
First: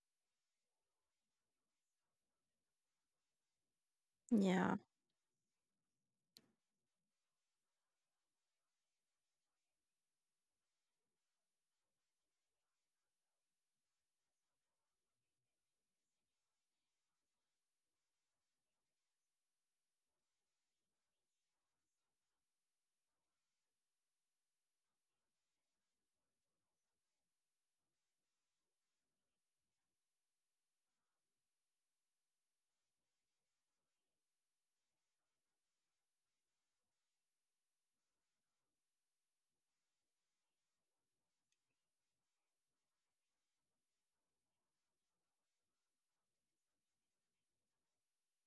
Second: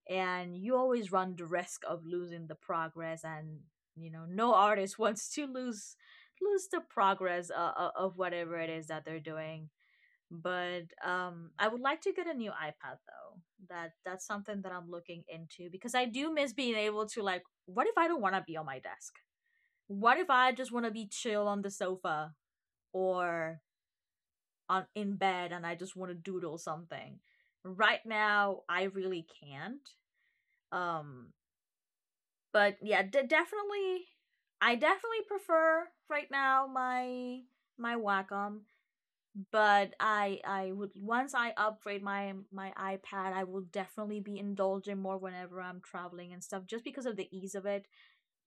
S1: and you always run the risk of losing the progress. And you know, no
S2: Yeah.
S1: artist wants to lose lose the progress of whatever it is that they're doing. But I would like to get a new iPad, though. That's something that I'm looking into, because I do miss being able to, like, what if I don't want to be on my desk? What if I just want to be chill on the sofa, or on in bed, and I just want to doodle something? Right now I really can't. Um, but yeah, definitely, I definitely prefer right now my Wacom, but I would, once I upgrade my my iPad, I will definitely be indulging more whenever I'm traveling and stuff, just because of the ease of it.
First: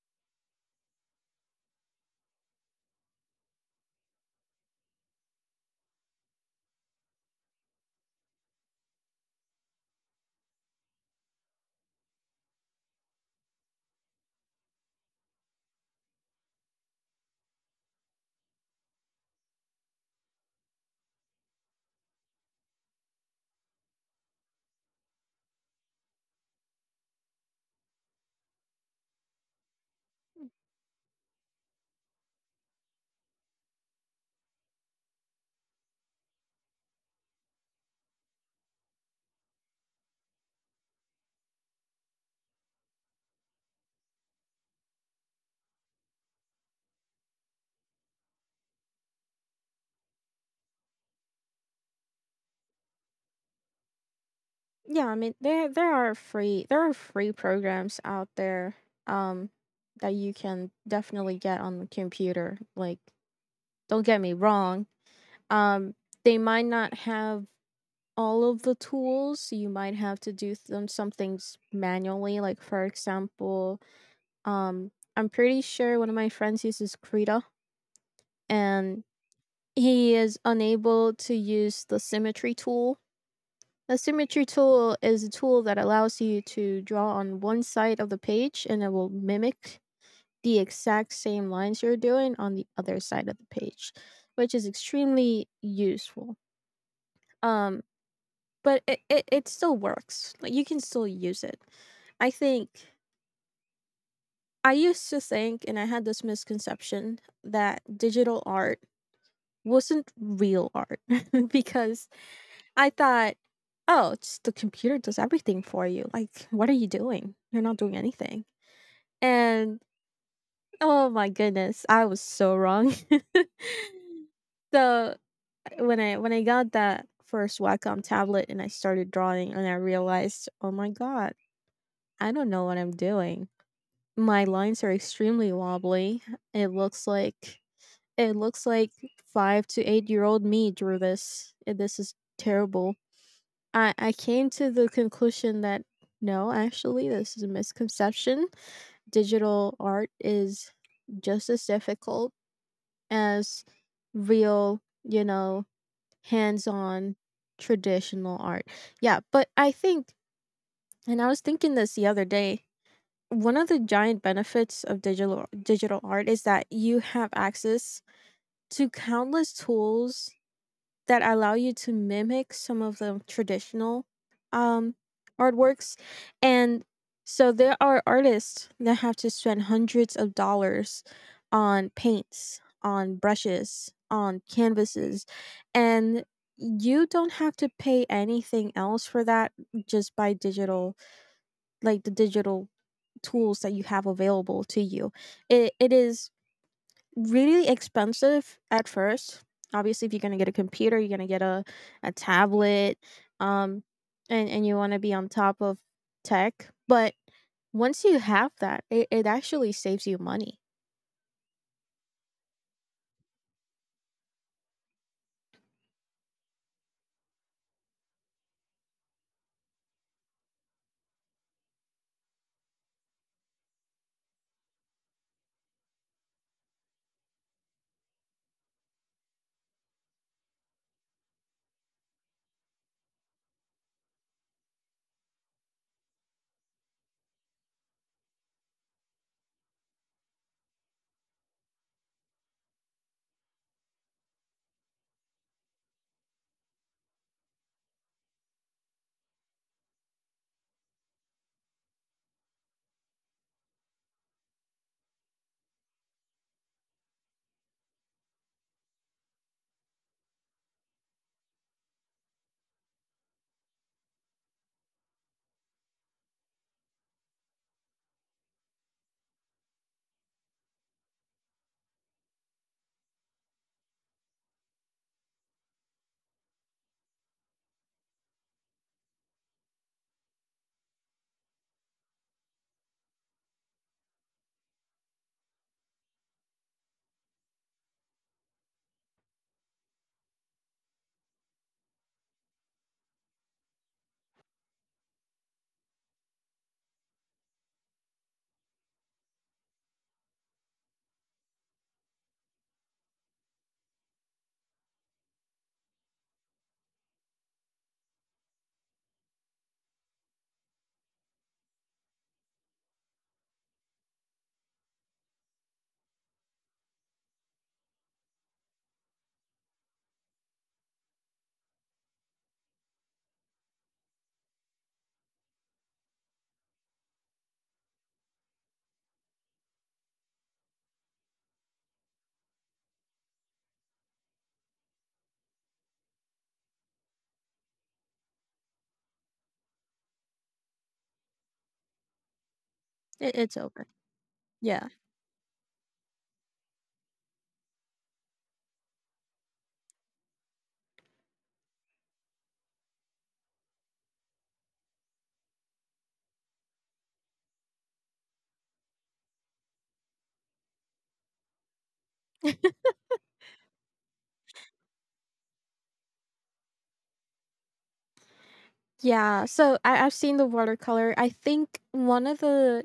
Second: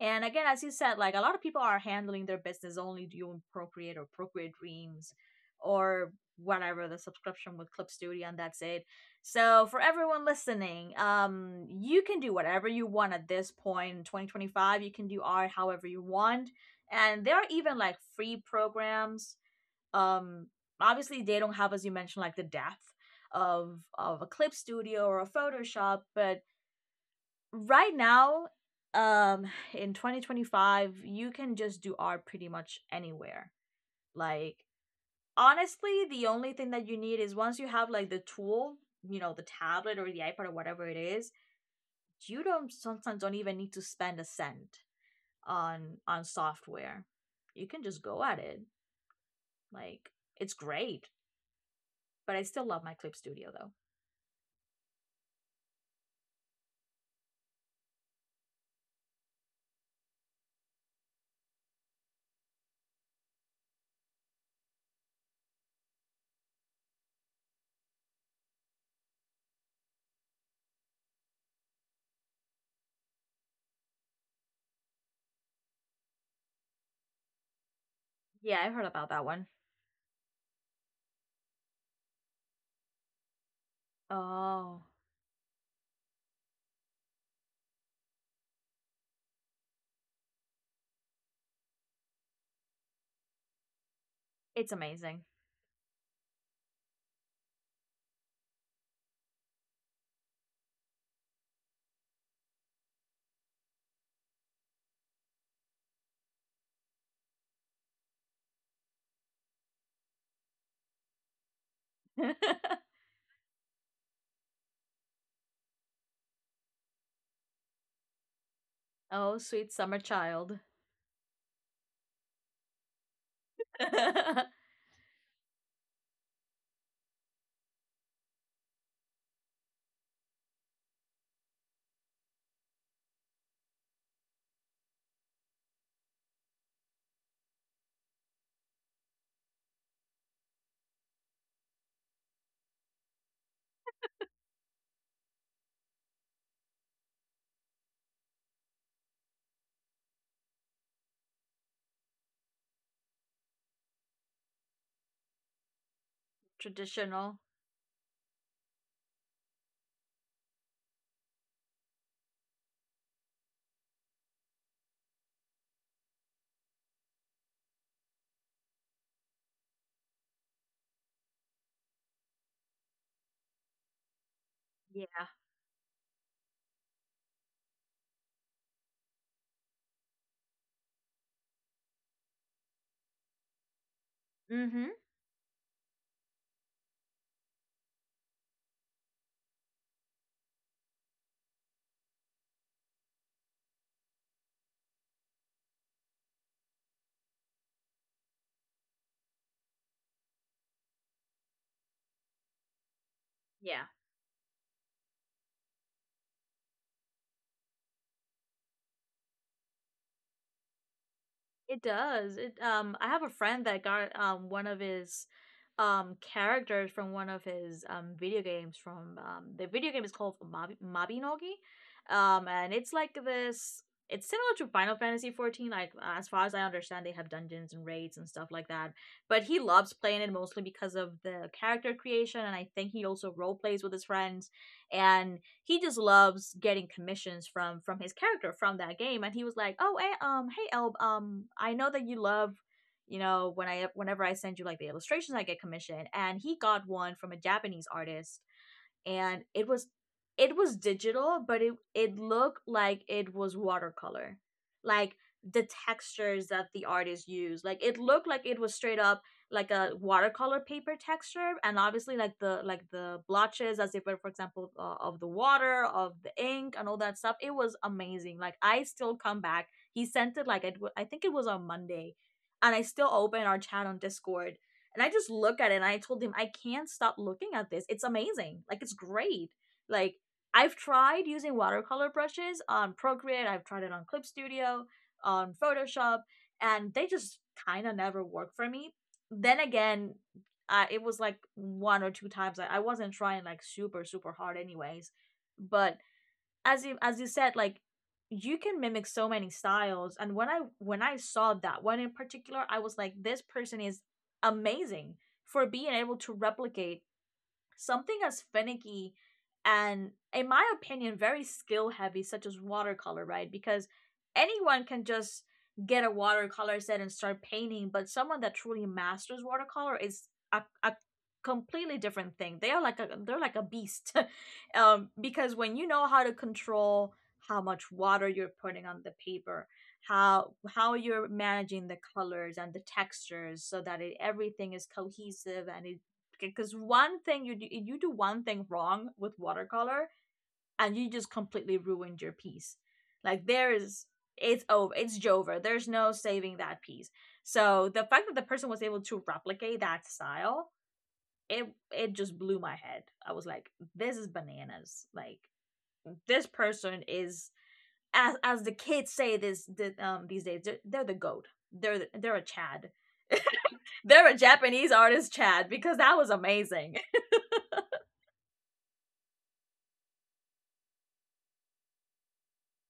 S1: And again, as you said, like a lot of people are handling their business only doing Procreate or Procreate dreams, or whatever, the subscription with Clip Studio, and that's it. So for everyone listening, you can do whatever you want at this point in 2025. You can do art however you want. And there are even like free programs. Um, obviously they don't have, as you mentioned, like the depth of a Clip Studio or a Photoshop, but right now um in 2025 you can just do art pretty much anywhere. Like, honestly, the only thing that you need is once you have like the tool, you know, the tablet or the iPad or whatever it is, you don't sometimes don't even need to spend a cent on software. You can just go at it. Like, it's great. But I still love my Clip Studio, though.
S2: Yeah, I mean there are free programs out there um that you can definitely get on the computer. Like don't get me wrong. Um they might not have all of the tools. You might have to do them some things manually. Like for example, um I'm pretty sure one of my friends uses Krita
S1: Yeah, I heard
S2: and
S1: about that one.
S2: he is unable to use the symmetry tool. A symmetry
S1: Oh,
S2: tool is a tool that allows you to draw on one side of the page and it will mimic the exact same lines you're doing on the other side of the page, which is
S1: it's amazing.
S2: extremely useful. Um, but it still works. Like you can still use it. I think I used to think, and I had this misconception that digital art wasn't real art because I thought, "Oh, it's the computer does everything for you. Like, what are you doing? You're not doing anything."
S1: Oh sweet
S2: And
S1: summer child.
S2: oh my goodness, I was so wrong. So when I got that first Wacom tablet and I started drawing and I realized, oh my god, I don't know what I'm doing. My lines are extremely wobbly. It looks like it looks like 5 to 8 year old me drew this. This is terrible. I came to the conclusion that no, actually, this is a misconception. Digital art is just as difficult as real, you know, hands-on
S1: Traditional.
S2: traditional art. Yeah, but I think, and I was thinking this the other day, one of the giant benefits of digital art is that you have access to countless tools that allow you to mimic some of the traditional um,
S1: Yeah.
S2: artworks. And so there are artists that have to spend hundreds of dollars on paints, on brushes, on
S1: Mhm.
S2: canvases. And you don't have to pay anything else for that just by digital, like the digital tools that you have available to you. It is really expensive at first. Obviously, if you're gonna get a computer, you're gonna get a tablet,
S1: Yeah.
S2: um, and you want to be on top of tech. But once you have that, it actually saves you money.
S1: It does. It, um, I have a friend that got one of his characters from one of his video games, from the video game is called Mabinogi. Um, and it's like this, it's similar to Final Fantasy 14, like, as far as I understand they have dungeons and raids and stuff like that. But he loves playing it mostly because of the character creation, and I think he also role plays with his friends. And he just loves getting commissions from his character from that game. And he was like, oh eh, um, hey elb, um, I know that you love, you know, when I whenever I send you like the illustrations I get commission. And he got one from a Japanese artist, and it was, it was digital, but it looked like it was watercolor. Like, the textures that the artist used, like it looked like it was straight up like a watercolor paper texture, and obviously like the blotches as if were, for example, of the water, of the ink, and all that stuff. It was amazing. Like, I still come back, he sent it like it I think it was on Monday, and I still open our chat on Discord, and I just look at it and I told him, I can't stop looking at this. It's amazing. Like, it's great. Like, I've tried using watercolor brushes on Procreate, I've tried it on Clip Studio, on Photoshop, and they just kind of never work for me. Then again, it was like one or two times. I wasn't trying like super, super hard, anyways. But as you said, like, you can mimic so many styles. And when I saw that one in particular, I was like, this person is amazing for being able to replicate something as finicky and, in my opinion, very skill heavy, such as watercolor, right? Because anyone can just get a watercolor set and start painting, but someone that truly masters watercolor is a completely different thing. They are like a, they're like a beast, because when you know how to control how much water you're putting on the paper, how you're managing the colors and the textures, so that it, everything is cohesive, and it, okay, because one thing you do one thing wrong with watercolor and you just completely ruined your piece.
S2: It,
S1: Like,
S2: it's
S1: there
S2: open.
S1: is, it's
S2: Yeah,
S1: over, it's Jover. There's no saving that piece. So the fact that the person was able to replicate that style, it just blew my head. I was like, this is bananas. Like this person is, as the kids say this, this these days, they're the goat. They're a Chad. They're a Japanese artist Chad, because that was amazing.
S2: yeah. So I, I've seen the watercolor. I think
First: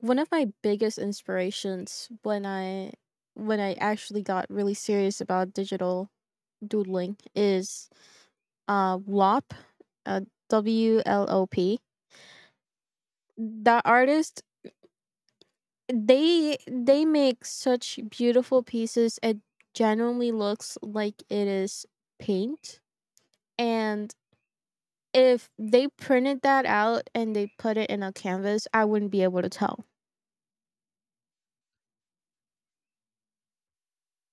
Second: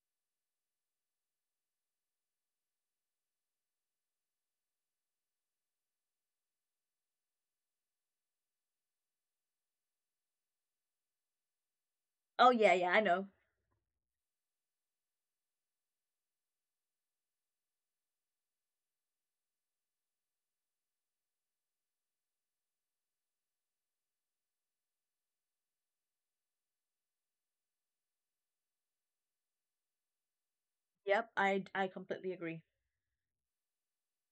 S2: one of my biggest inspirations when I actually got really serious about digital doodling is Wlop, uh, WLOP.
S1: Oh yeah, yeah, I know.
S2: The artist, they make such beautiful pieces. It genuinely looks like it is paint. And if they printed that out and they put it in a canvas, I wouldn't be able to tell.
S1: Yep, I completely agree.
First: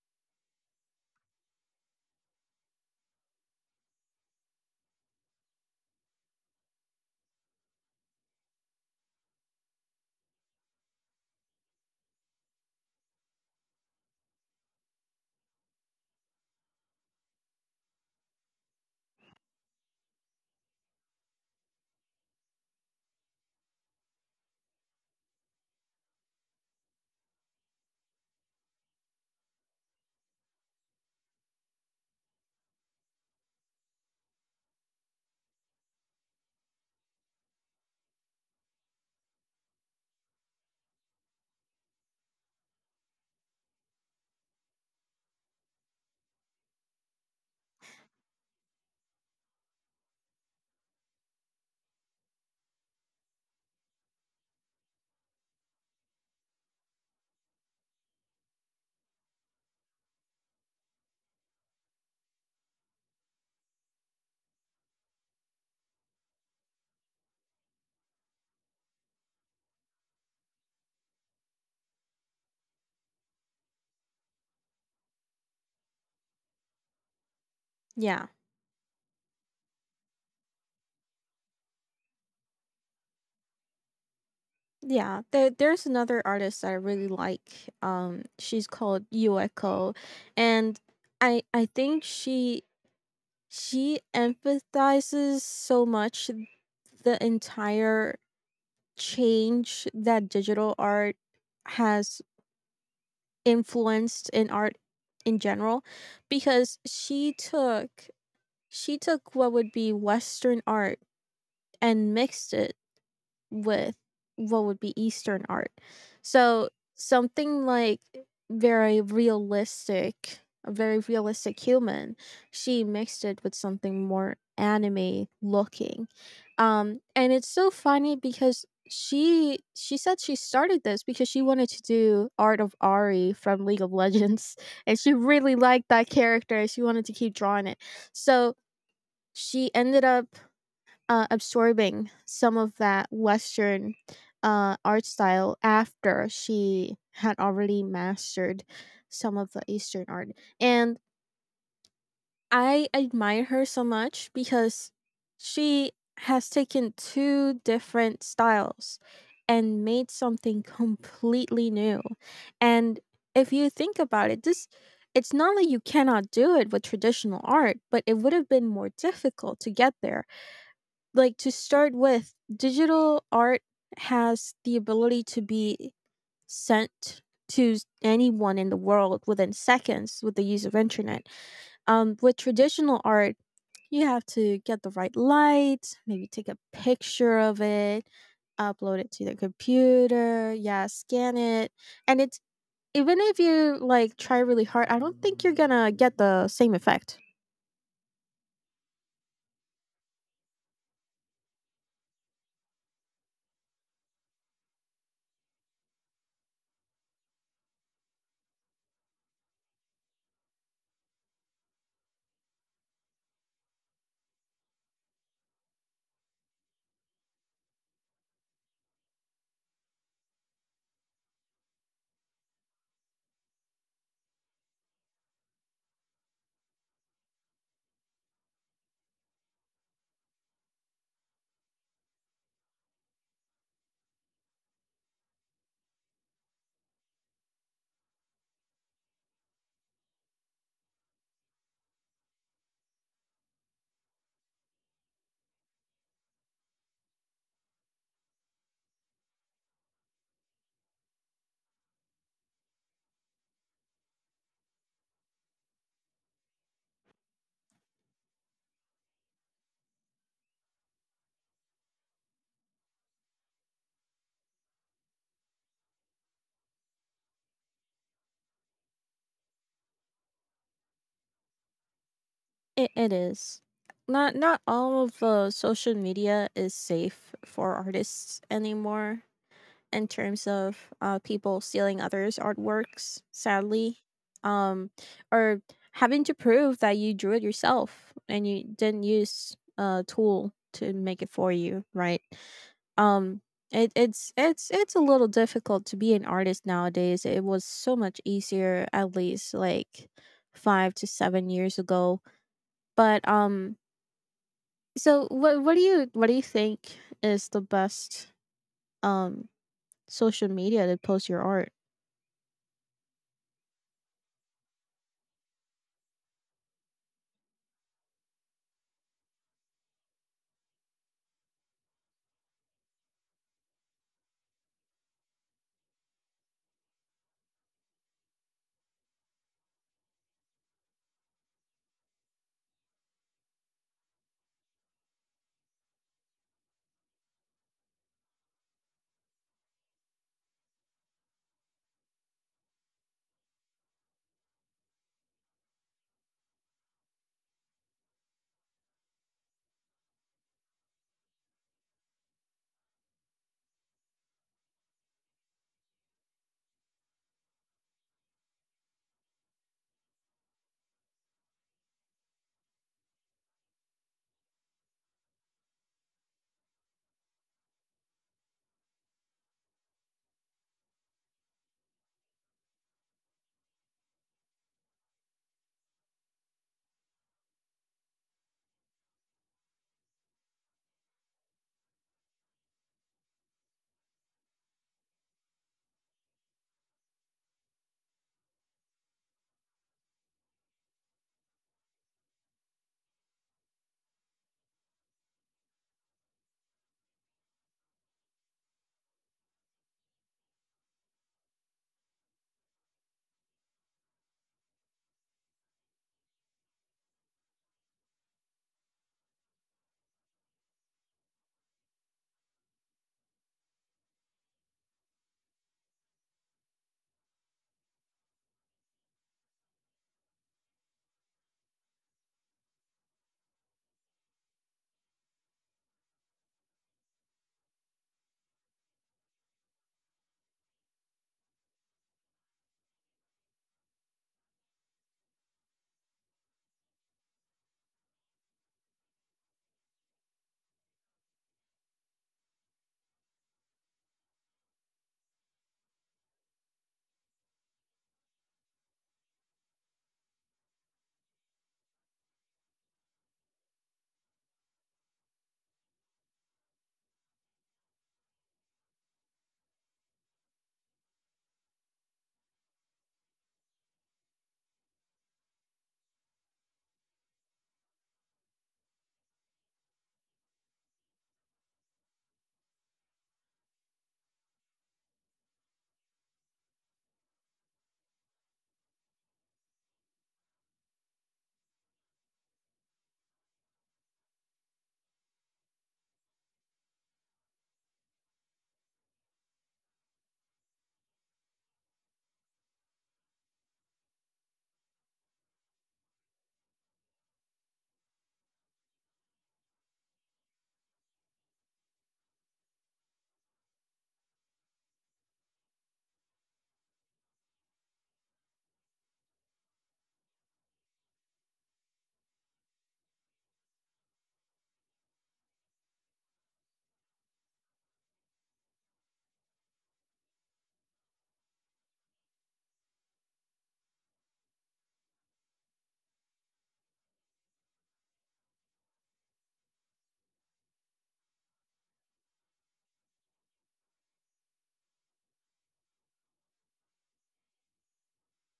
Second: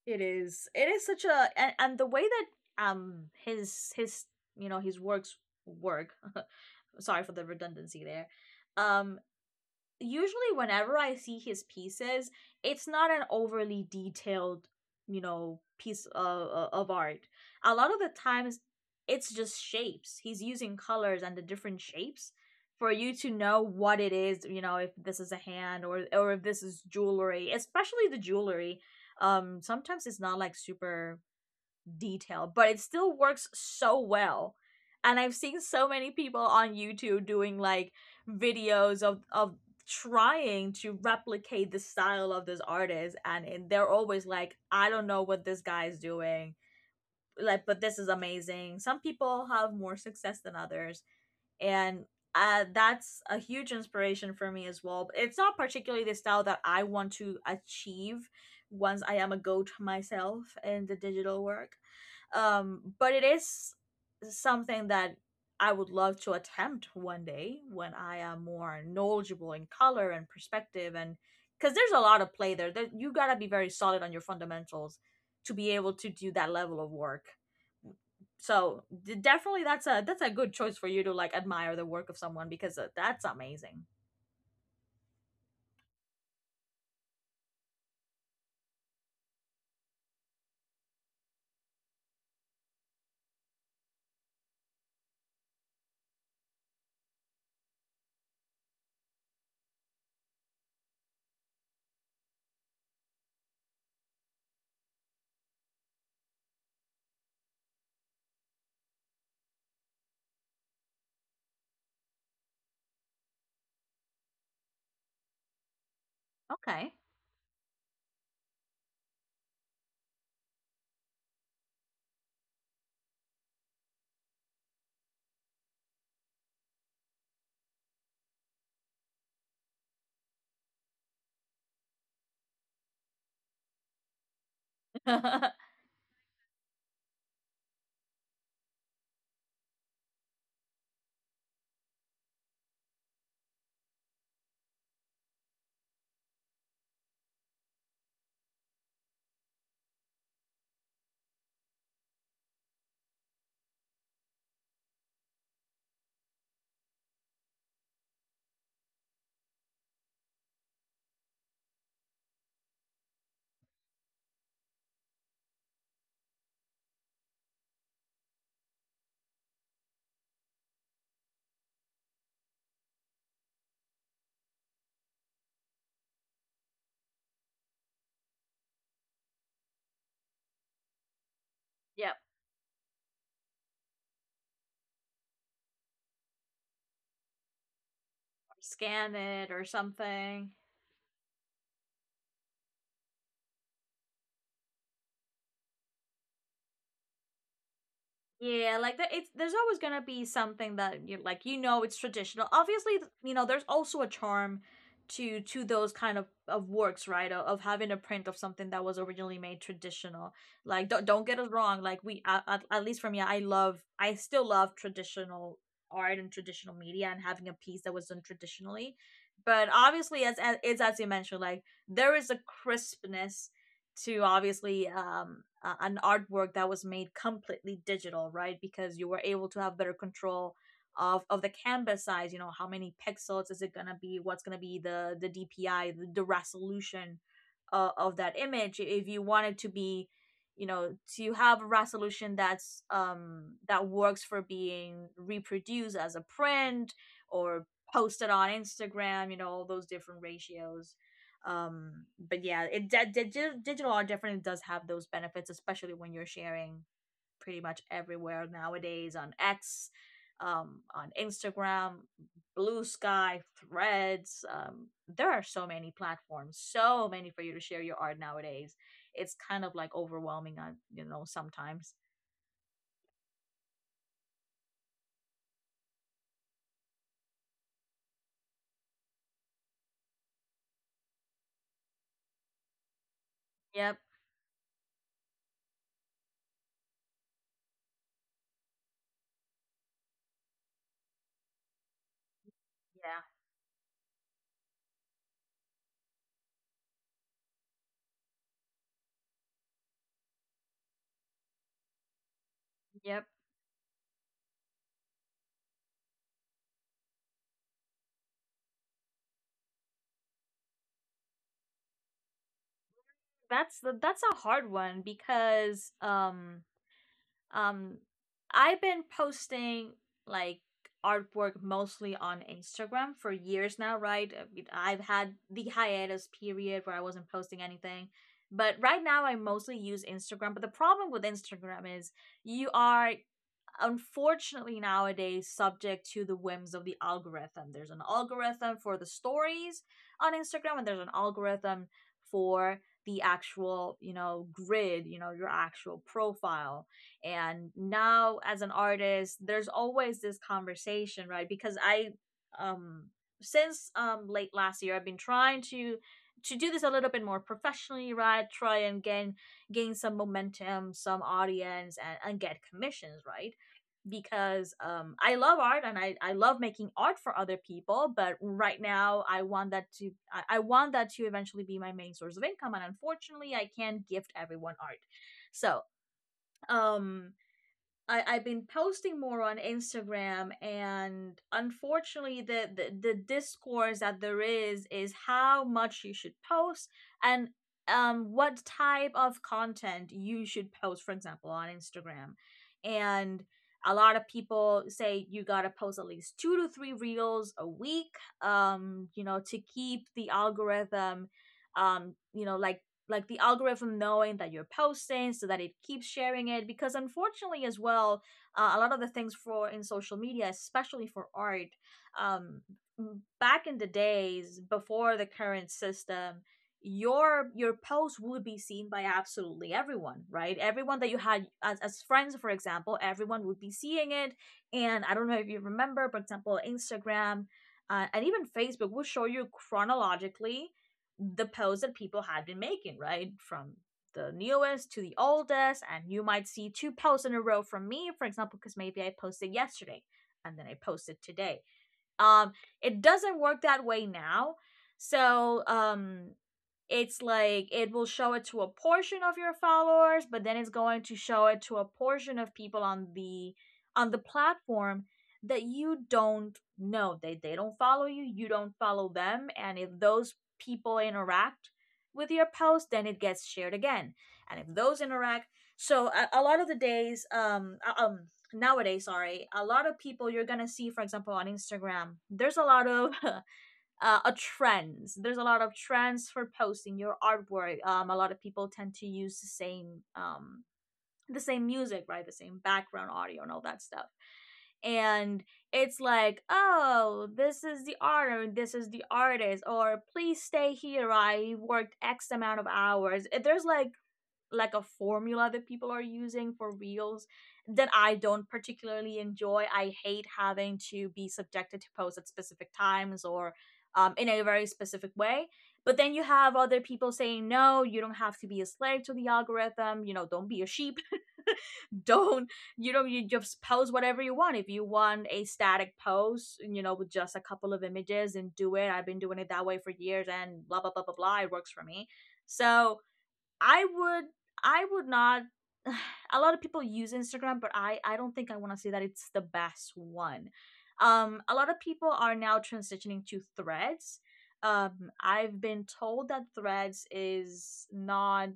S1: It is such a, and the way that his you know his works work. Sorry for the redundancy there. Um, usually whenever I see his pieces, it's not an overly detailed, you know, piece of art. A lot of the times, it's just shapes. He's using colors and the different shapes for you to know what it is. You know, if this is a hand or if this is jewelry, especially the jewelry. Sometimes it's not like super detail, but it still works so well. And I've seen so many people on YouTube doing like videos of trying to replicate the style of this artist, and they're always like, I don't know what this guy is doing. Like, but this is amazing. Some people have more success than others. And that's a huge inspiration for me as well. But it's not particularly the style that I want to achieve once I am a goat myself in the digital work, but it is something that I would love to attempt one day when I am more knowledgeable in color and perspective, and because there's a lot of play there that you gotta be very solid on your fundamentals to be able to do that level of work.
S2: Yeah.
S1: So definitely, that's a good choice for you to like admire the work of someone, because that's amazing.
S2: Yeah, there, there's another artist that I really like. She's called Yueko, and I think she emphasizes so much the entire change that digital art has influenced in art in general because she took what would be Western art and mixed it with what would be Eastern art. So
S1: Okay.
S2: something like very realistic, a very realistic human, she mixed it with something more anime looking. And it's so funny because she said she started this because she wanted to do art of Ari from League of Legends and she really liked that character. She wanted to keep drawing it. So she ended up absorbing some of that Western art style after she had already mastered some of the Eastern art. And I admire her so much because she has taken two different styles and made something completely new. And if you think about it, this it's not that you cannot do it with traditional art, but it would have been more difficult to get there. Like to start with, digital art has the ability to be sent to anyone in the world within seconds with the use of internet.
S1: Yep.
S2: With traditional art, you have to get the right light, maybe take a picture of it, upload it
S1: Scan
S2: to the
S1: it or something.
S2: computer, yeah, scan it, and it's, even if you, like, try really hard, I don't think you're gonna get the same effect.
S1: Yeah, like there's always gonna be something that you like. You know, it's traditional. Obviously, there's also a charm to those kind of works, right? Of having a print of something that was originally made traditional. Like, don't get us wrong. Like we, at least for me, I still love traditional art and traditional media and having a piece that was done traditionally. But obviously, as you mentioned, like there is a crispness to, obviously, an artwork that was made completely digital, right? Because you were able to have better control of the canvas size. You know, how many pixels is it gonna be? What's gonna be the DPI, the resolution of that image? If you want it to be, to have a resolution that's that works for being reproduced as a print or posted on Instagram. You know, all those different ratios, but yeah, it di- digital digital art definitely does have those benefits, especially when you're sharing pretty much everywhere nowadays, on X, on Instagram, Blue Sky, Threads. There are so many platforms, so many for you to share your art nowadays. It's kind of like overwhelming on, you know, sometimes.
S2: It is. Not not all of, social media is safe for artists anymore in terms of, people stealing others' artworks, sadly,
S1: Yep.
S2: um, or having to prove that you drew it yourself and you didn't use a tool to make it for you, right?
S1: Yeah.
S2: um it, it's it's a little difficult to be an artist nowadays. It was so much easier at least like 5 to 7 years ago, but
S1: Yep.
S2: so what do you think is the best um social media to post your art?
S1: That's a hard one because Um, I've been posting, like, artwork mostly on Instagram for years now, right? I mean, I've had the hiatus period where I wasn't posting anything. But right now, I mostly use Instagram. But the problem with Instagram is you are, unfortunately, nowadays subject to the whims of the algorithm. There's an algorithm for the stories on Instagram, and there's an algorithm for the actual, you know, grid, you know, your actual profile. And now as an artist, there's always this conversation, right? Because I um since late last year, I've been trying to do this a little bit more professionally, right? Try and gain some momentum, some audience, and get commissions, right? Because I love art, and I love making art for other people. But right now, I want that to eventually be my main source of income. And unfortunately, I can't gift everyone art. So um, I've been posting more on Instagram, and, unfortunately, the discourse that there is how much you should post and what type of content you should post. For example, on Instagram, and a lot of people say you gotta post at least two to three reels a week, you know, to keep the algorithm, you know, like the algorithm knowing that you're posting so that it keeps sharing it, because, unfortunately, as well, a lot of the things for in social media, especially for art, um back in the days before the current system, your post would be seen by absolutely everyone, right? Everyone that you had as friends, for example, everyone would be seeing it. And I don't know if you remember, for example, Instagram and even Facebook will show you chronologically the posts that people had been making, right? From the newest to the oldest, and you might see two posts in a row from me, for example, because maybe I posted yesterday and then I posted today. Um, it doesn't work that way now. So it's like it will show it to a portion of your followers, but then it's going to show it to a portion of people on the platform that you don't know. They don't follow you, you don't follow them, and if those people interact with your post, then it gets shared again. And if those interact, so a lot of the days, nowadays, sorry, a lot of people, you're gonna see, for example, on Instagram there's a lot of a trend. There's a lot of trends for posting your artwork. A lot of people tend to use the same music, right? The same background audio and all that stuff. And it's like, oh, this is the art, or this is the artist, or please stay here. I worked X amount of hours. There's like a formula that people are using for reels that I don't particularly enjoy. I hate having to be subjected to posts at specific times, or in a very specific way. But then you have other people saying, no, you don't have to be a slave to the algorithm. You know, don't be a sheep. Don't, you just post whatever you want. If you want a static post, with just a couple of images and do it, I've been doing it that way for years and blah, blah, blah, blah, blah. It works for me. So, I would I would not. A lot of people use Instagram, but I don't think I want to say that it's the best one. A lot of people are now transitioning to Threads. I've been told that Threads is not,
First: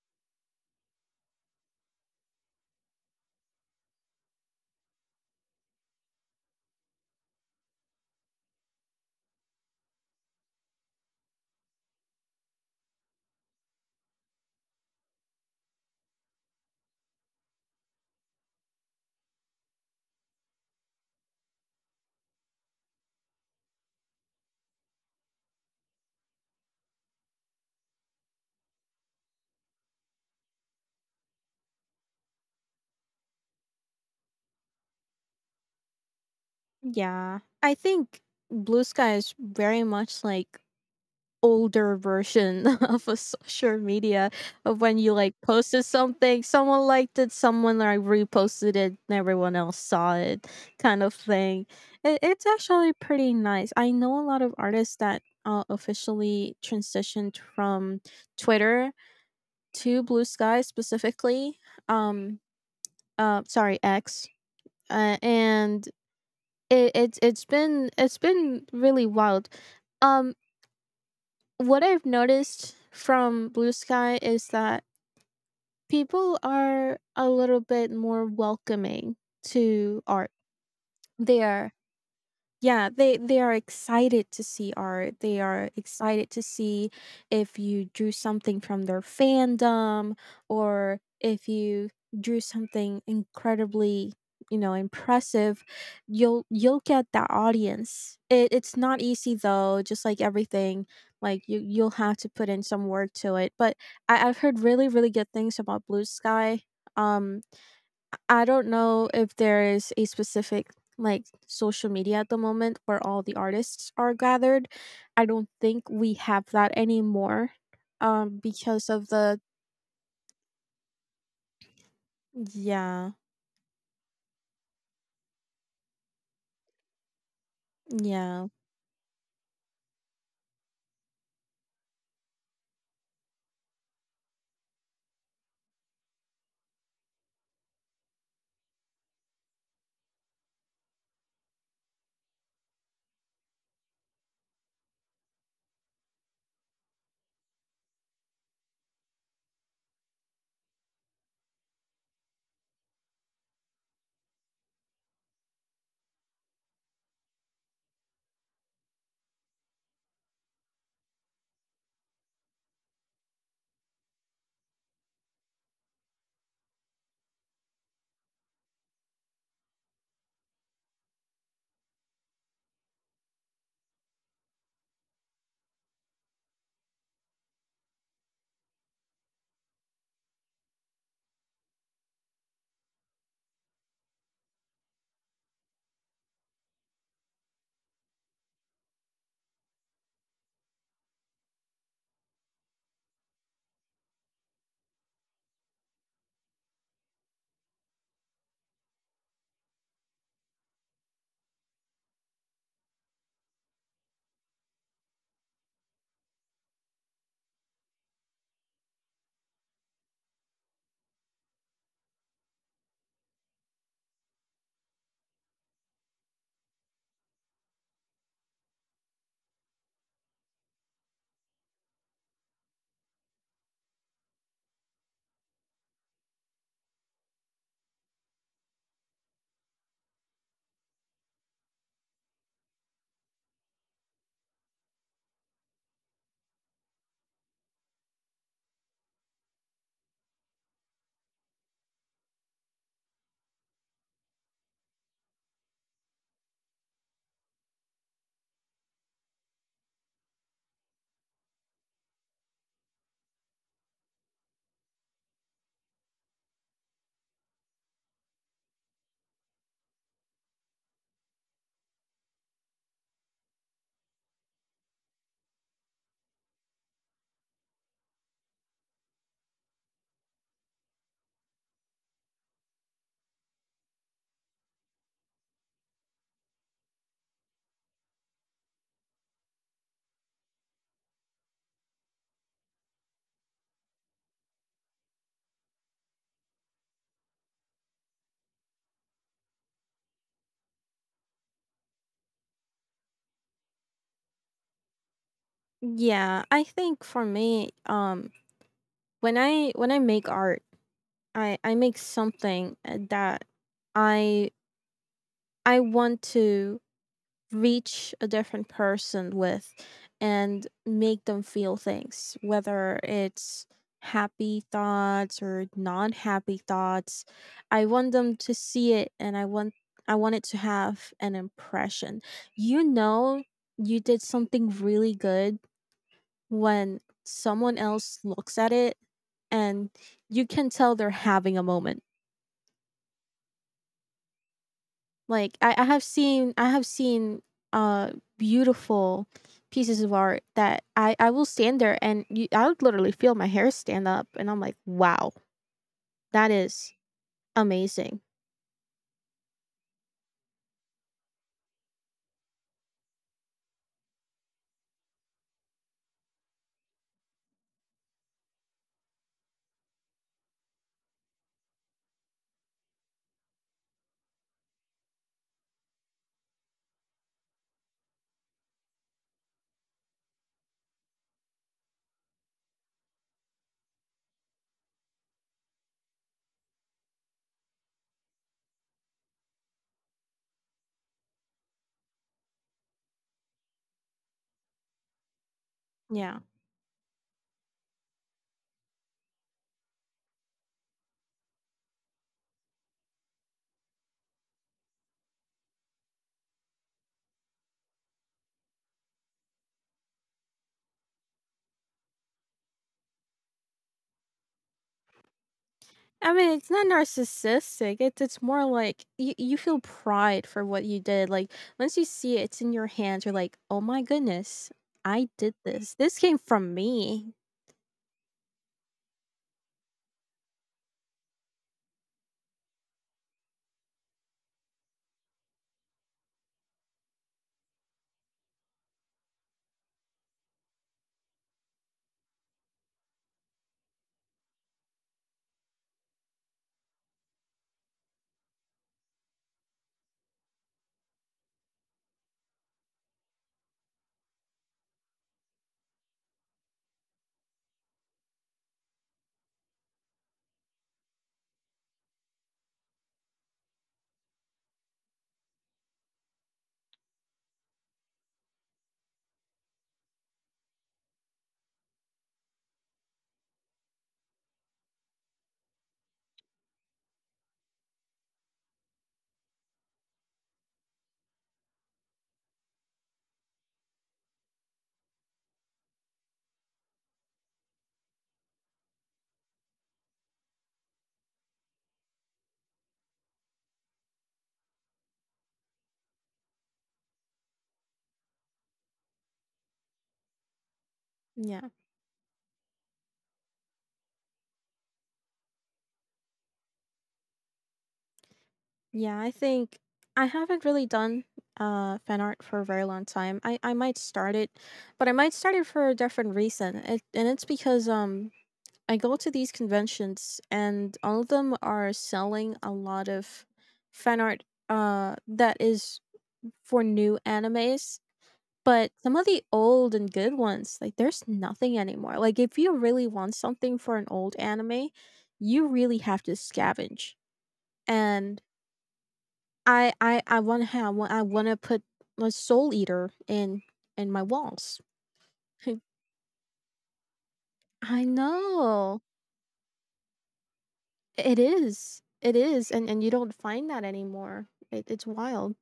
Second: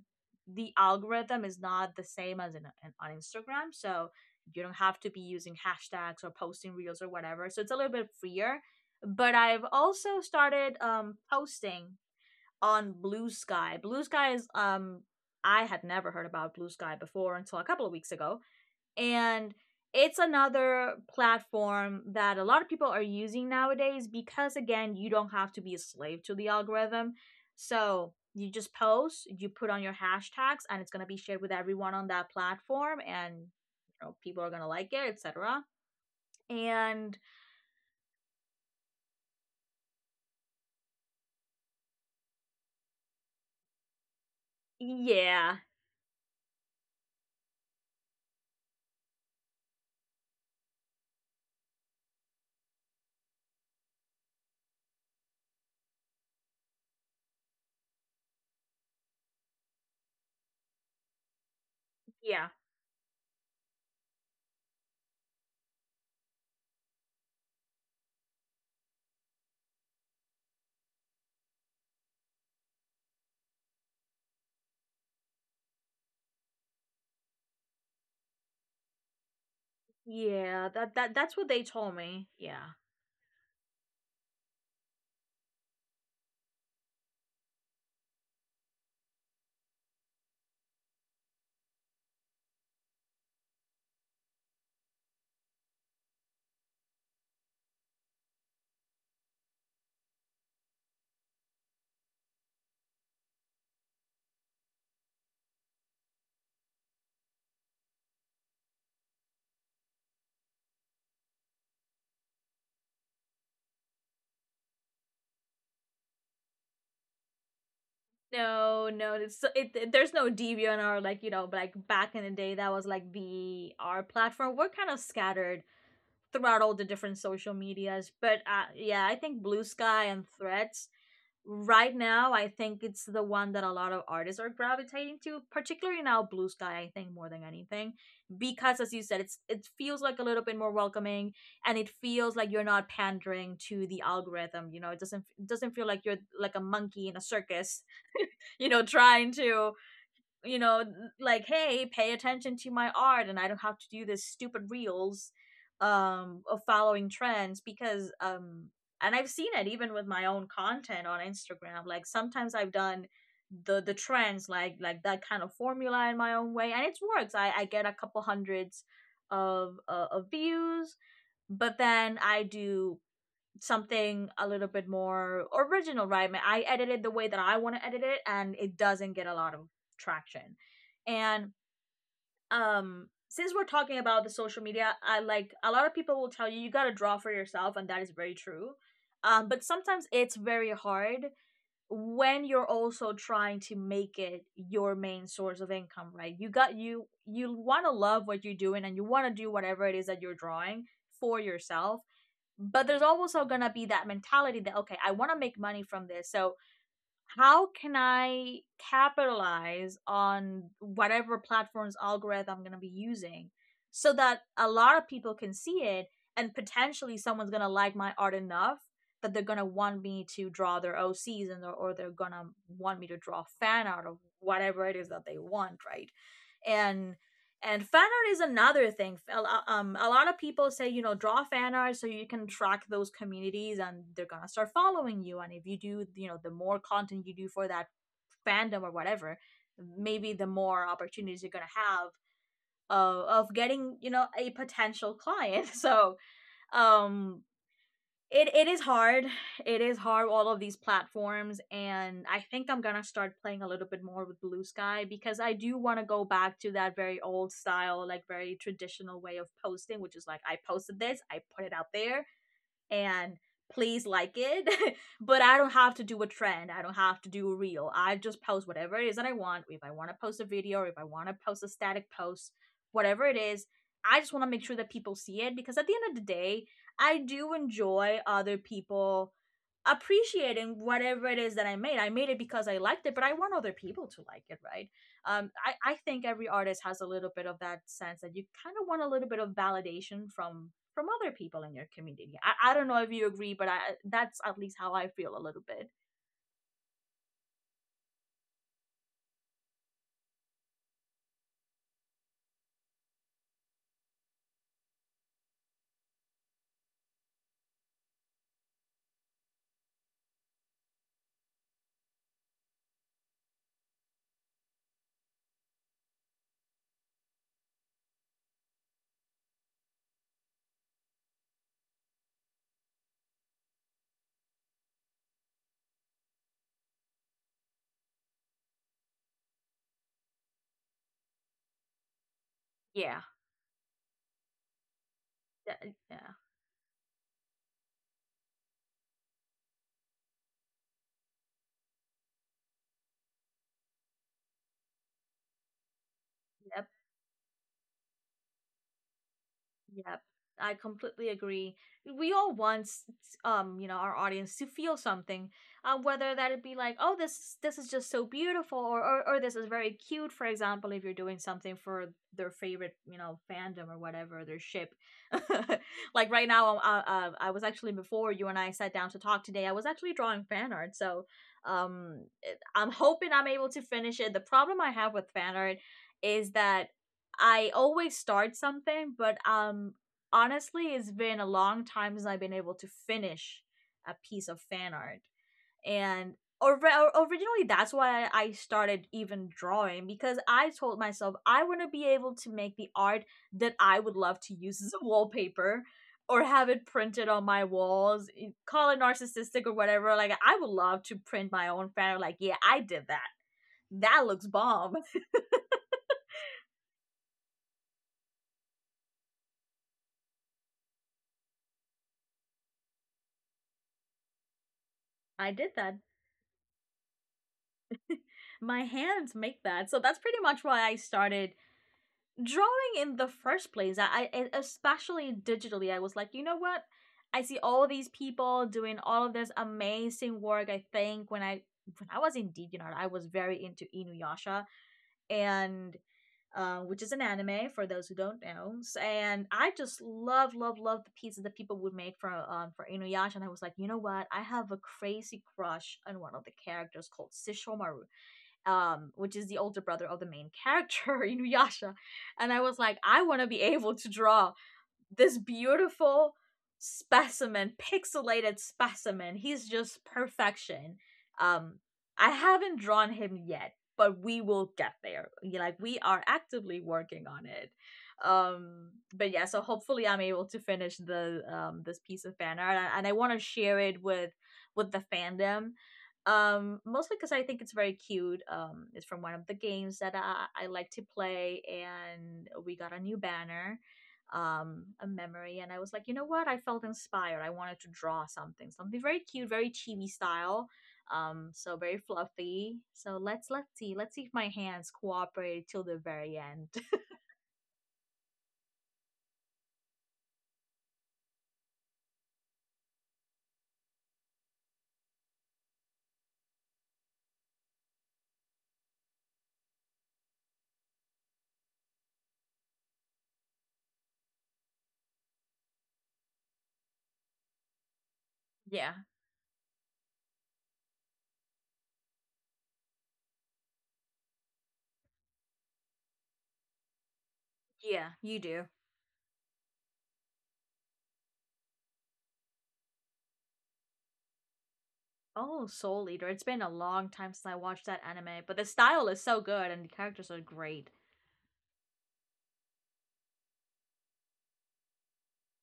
S1: the algorithm is not the same as on Instagram, so you don't have to be using hashtags or posting reels or whatever. So it's a little bit freer. But I've also started posting on Blue Sky. Blue Sky is I had never heard about Blue Sky before until a couple of weeks ago. And it's another platform that a lot of people are using nowadays, because, again, you don't have to be a slave to the algorithm. So you just post, you put on your hashtags, and it's gonna be shared with everyone on that platform, and, you know, people are gonna like it, etc. And
S2: Yeah, I think Blue Sky is very much like older version of a social media of when you like
S1: yeah,
S2: posted something, someone liked it, someone like reposted it, and everyone else saw it, kind of thing. It, it's actually pretty nice. I know a lot of artists that officially transitioned from Twitter to Blue Sky specifically. Um,
S1: yeah,
S2: sorry, X, and it's been it's been really wild. Um, what I've noticed from Blue Sky is that people are a little bit more welcoming to art.
S1: yeah. That's
S2: They
S1: what they
S2: are
S1: told me. Yeah.
S2: Yeah, they are excited to see art. They are excited to see if you drew something from their fandom or if you drew something incredibly, you know, impressive. You'll get that audience. It's not easy though, just like everything. Like you'll have to put in some work to it. But I've heard really, really good things about Blue Sky. Um I don't know if there is a specific like social media at the moment where all the artists are gathered. I don't think we have that anymore because
S1: No,
S2: of
S1: no,
S2: the,
S1: there's no Debian, or, like, like back in the day, that was,
S2: yeah,
S1: like, the our platform. We're kind of scattered throughout all the different social medias, but
S2: yeah.
S1: yeah, I think Blue Sky and Threads right now, I think it's the one that a lot of artists are gravitating to, particularly now Blue Sky. I think more than anything, because, as you said, it feels like a little bit more welcoming, and it feels like you're not pandering to the algorithm. You know, it doesn't feel like you're like a monkey in a circus, you know, trying to, you know, like, hey, pay attention to my art, and I don't have to do this stupid reels of following trends, because and I've seen it even with my own content on Instagram. Like, sometimes I've done the trends, like that kind of formula in my own way, and it works. I get a couple hundreds of views, but then I do something a little bit more original, right? I edited the way that I want to edit it, and it doesn't get a lot of traction. And since we're talking about the social media, I like a lot of people will tell you you gotta draw for yourself, and that is very true. But sometimes it's very hard when you're also trying to make it your main source of income, right? You got you you want to love what you're doing, and you want to do whatever it is that you're drawing for yourself. But there's also going to be that mentality that, okay, I want to make money from this. So how can I capitalize on whatever platform's algorithm I'm going to be using so that a lot of people can see it, and potentially someone's going to like my art enough that they're going to want me to draw their OCs, or they're going to want me to draw fan art of whatever it is that they want, right? And and fan art is another thing. A lot of people say, you know, draw fan art so you can track those communities, and they're gonna start following you. And if you do, you know, the more content you do for that fandom or whatever, maybe the more opportunities you're gonna have of getting, you know, a potential client. So um it is hard. It is hard. All of these platforms, and I think I'm going to start playing a little bit more with Blue Sky because I do want to go back to that very old style, like very traditional way of posting, which is like I posted this, I put it out there and please like it. But I don't have to do a trend. I don't have to do a reel. I just post whatever it is that I want. If I want to post a video, or if I want to post a static post, whatever it is, I just want to make sure that people see it because at the end of the day, I do enjoy other people appreciating whatever it is that I made. I made it because I liked it, but I want other people to like it, right? I think every artist has a little bit of that sense that you kind of want a little bit of validation from other people in your community. I don't know if you agree, but I that's at least how I feel a little bit.
S2: Yeah, I think for me when I make art, I make something that I I want to reach a different person with and make them feel things, whether it's happy thoughts or non happy thoughts. I want them to see it and I want it to have an impression. You know you did something really good when someone else looks at it and you can tell they're having a moment.
S1: Yeah,
S2: Like
S1: yeah, yeah.
S2: I have seen uh beautiful pieces of art that I will stand there and I would literally feel my hair stand up and I'm like, wow, that is amazing.
S1: Yep, I completely agree. We all want our audience to feel something, whether that it be like, oh, this is just so beautiful, or this is very cute. For example, if you're doing something for their favorite, you know, fandom or whatever their ship. Like right now, I was actually before you and I sat down to talk today. I was actually drawing fan art, so I'm hoping I'm able to finish it. The problem I have with fan art is that I always start something, but honestly it's been a long time since I've been able to finish a piece of fan art. And
S2: Yeah.
S1: or originally that's why started even drawing because I told myself I want to be able to make the art that I would love to use as a wallpaper or have it printed on my walls, eh, call it narcissistic or whatever. Like I would love to print my own fan art, like yeah, I did that. That looks bomb.
S2: I mean, it's not narcissistic. It's more like you feel pride for what you did. Like once you see it, it's in your hands. You're like, oh my goodness, I did
S1: I did
S2: this.
S1: that.
S2: This came from me.
S1: My hands make that. So that's pretty much why I started drawing in the first place. I especially digitally, I was like, you know what? I see all these people doing all of this amazing work. I think when I was in Deviant Art, I was very into Inuyasha, and which is an anime for those who don't know. And I just love, love, love the pieces that people would make for Inuyasha. And I was like, you know what? I have a crazy crush on one of the characters called Sesshomaru, which is the older brother of the main character, Inuyasha. And I was like, I want to be able to draw this beautiful specimen, pixelated specimen. He's just perfection. Um, I haven't drawn him yet, but we will get there. Like we are actively working on it. But yeah, so hopefully I'm able to finish the this piece of fan art, and I want to share it with the fandom. Mostly because I think it's very cute. It's from one of the games that I like to play, and we got a new banner, a memory, and I was like, you know what? I felt inspired. I wanted to draw something, something very cute, very chibi style,
S2: Yeah.
S1: so very fluffy. So let's see if my hands cooperate till the very end.
S2: Yeah, I think I haven't really done fan art for a very long time. I might start it, but I might start it for a different reason. It, and it's because I go to these conventions and all of them are selling a lot of fan art that is for new animes. But
S1: Yeah,
S2: some of the old and good ones, like there's nothing anymore. Like if you really want something for an old anime, you really have to scavenge.
S1: yeah, you
S2: And
S1: do.
S2: I wanna have I wanna put a Soul Eater in my walls.
S1: Oh, Soul Eater. It's been a long time since I watched that
S2: I
S1: anime, but the
S2: know.
S1: style is so good and the characters are great.
S2: It is. It is, and you don't find that anymore. It it's wild.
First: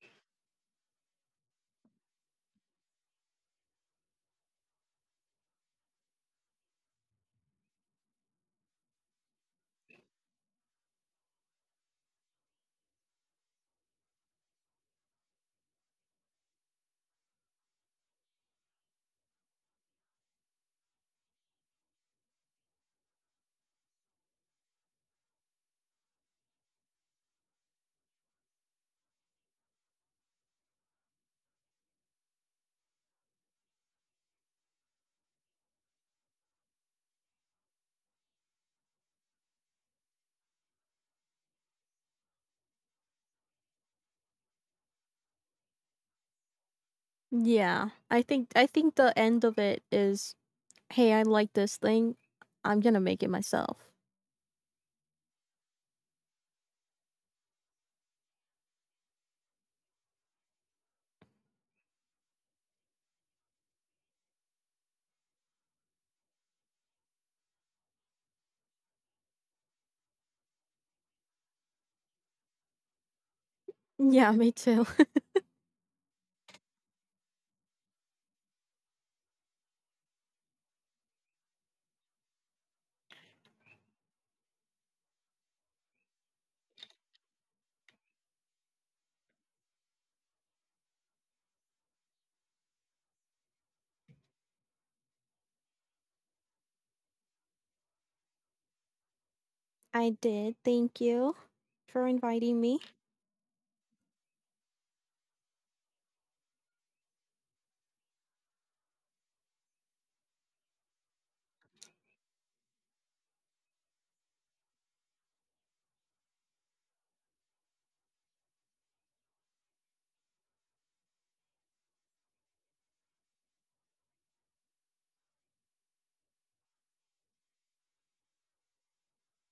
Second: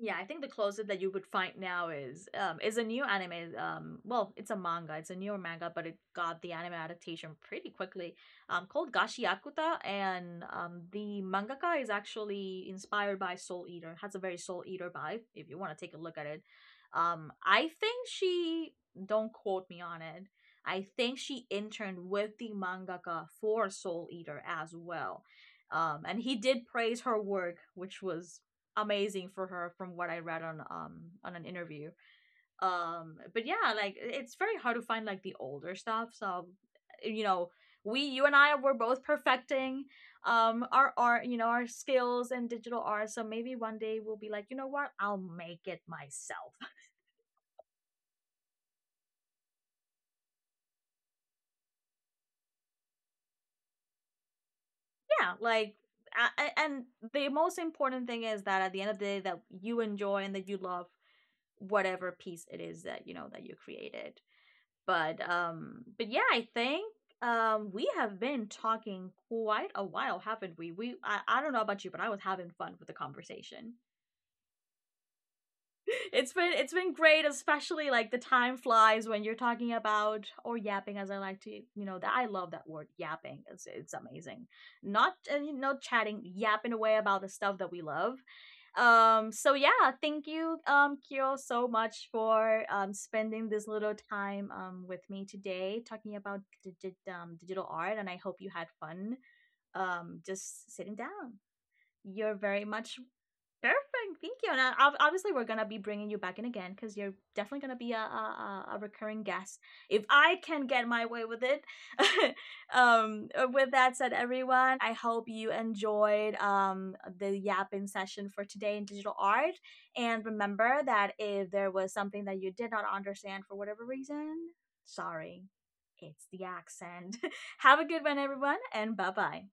S1: Yeah, I think the closest that you would find now is a new anime. Well, it's a manga. It's a newer manga, but it got the anime adaptation pretty quickly. Called Gashiakuta, and the mangaka is actually inspired by Soul Eater. Has a very Soul Eater vibe. If you want to take a look at it, I think she don't quote me on it. I think she interned with the mangaka for Soul Eater as well. And he did praise her work, which was amazing for her from what I read on an interview. But yeah, like it's very hard to find like the older stuff. So you know, we you and I were both perfecting our art, you know, our skills in digital art. So maybe one day we'll be like, you know what? I'll make it myself.
S2: Yeah. I think the end of it is, "Hey, I like this thing. I'm gonna make it myself."
S1: Yeah, like I, and the most important thing is that at the end of the day that you enjoy and that you love whatever piece it is that that you created. But yeah, I think we have been talking quite a while, haven't we? I don't know about you, but I was having fun with the conversation.
S2: Yeah, me too.
S1: It's been, it's been great, especially like the time flies when you're talking about or yapping, as I like to. That I love that word, yapping. It's amazing. Not chatting, yapping away about the stuff that we love. So yeah, thank you, Kyo, so much for spending this little time with me today, talking about digital art, and I hope you had fun
S2: I did.
S1: just sitting
S2: Thank you
S1: down.
S2: for
S1: You're
S2: inviting
S1: very
S2: me.
S1: much. Perfect. Thank you. And obviously, we're gonna be bringing you back in again because you're definitely gonna be a recurring guest if I can get my way with it. With that said, everyone, I hope you enjoyed the yapping session for today in digital art. And remember that if there was something that you did not understand for whatever reason, sorry, it's the accent. Have a good one, everyone, and bye bye.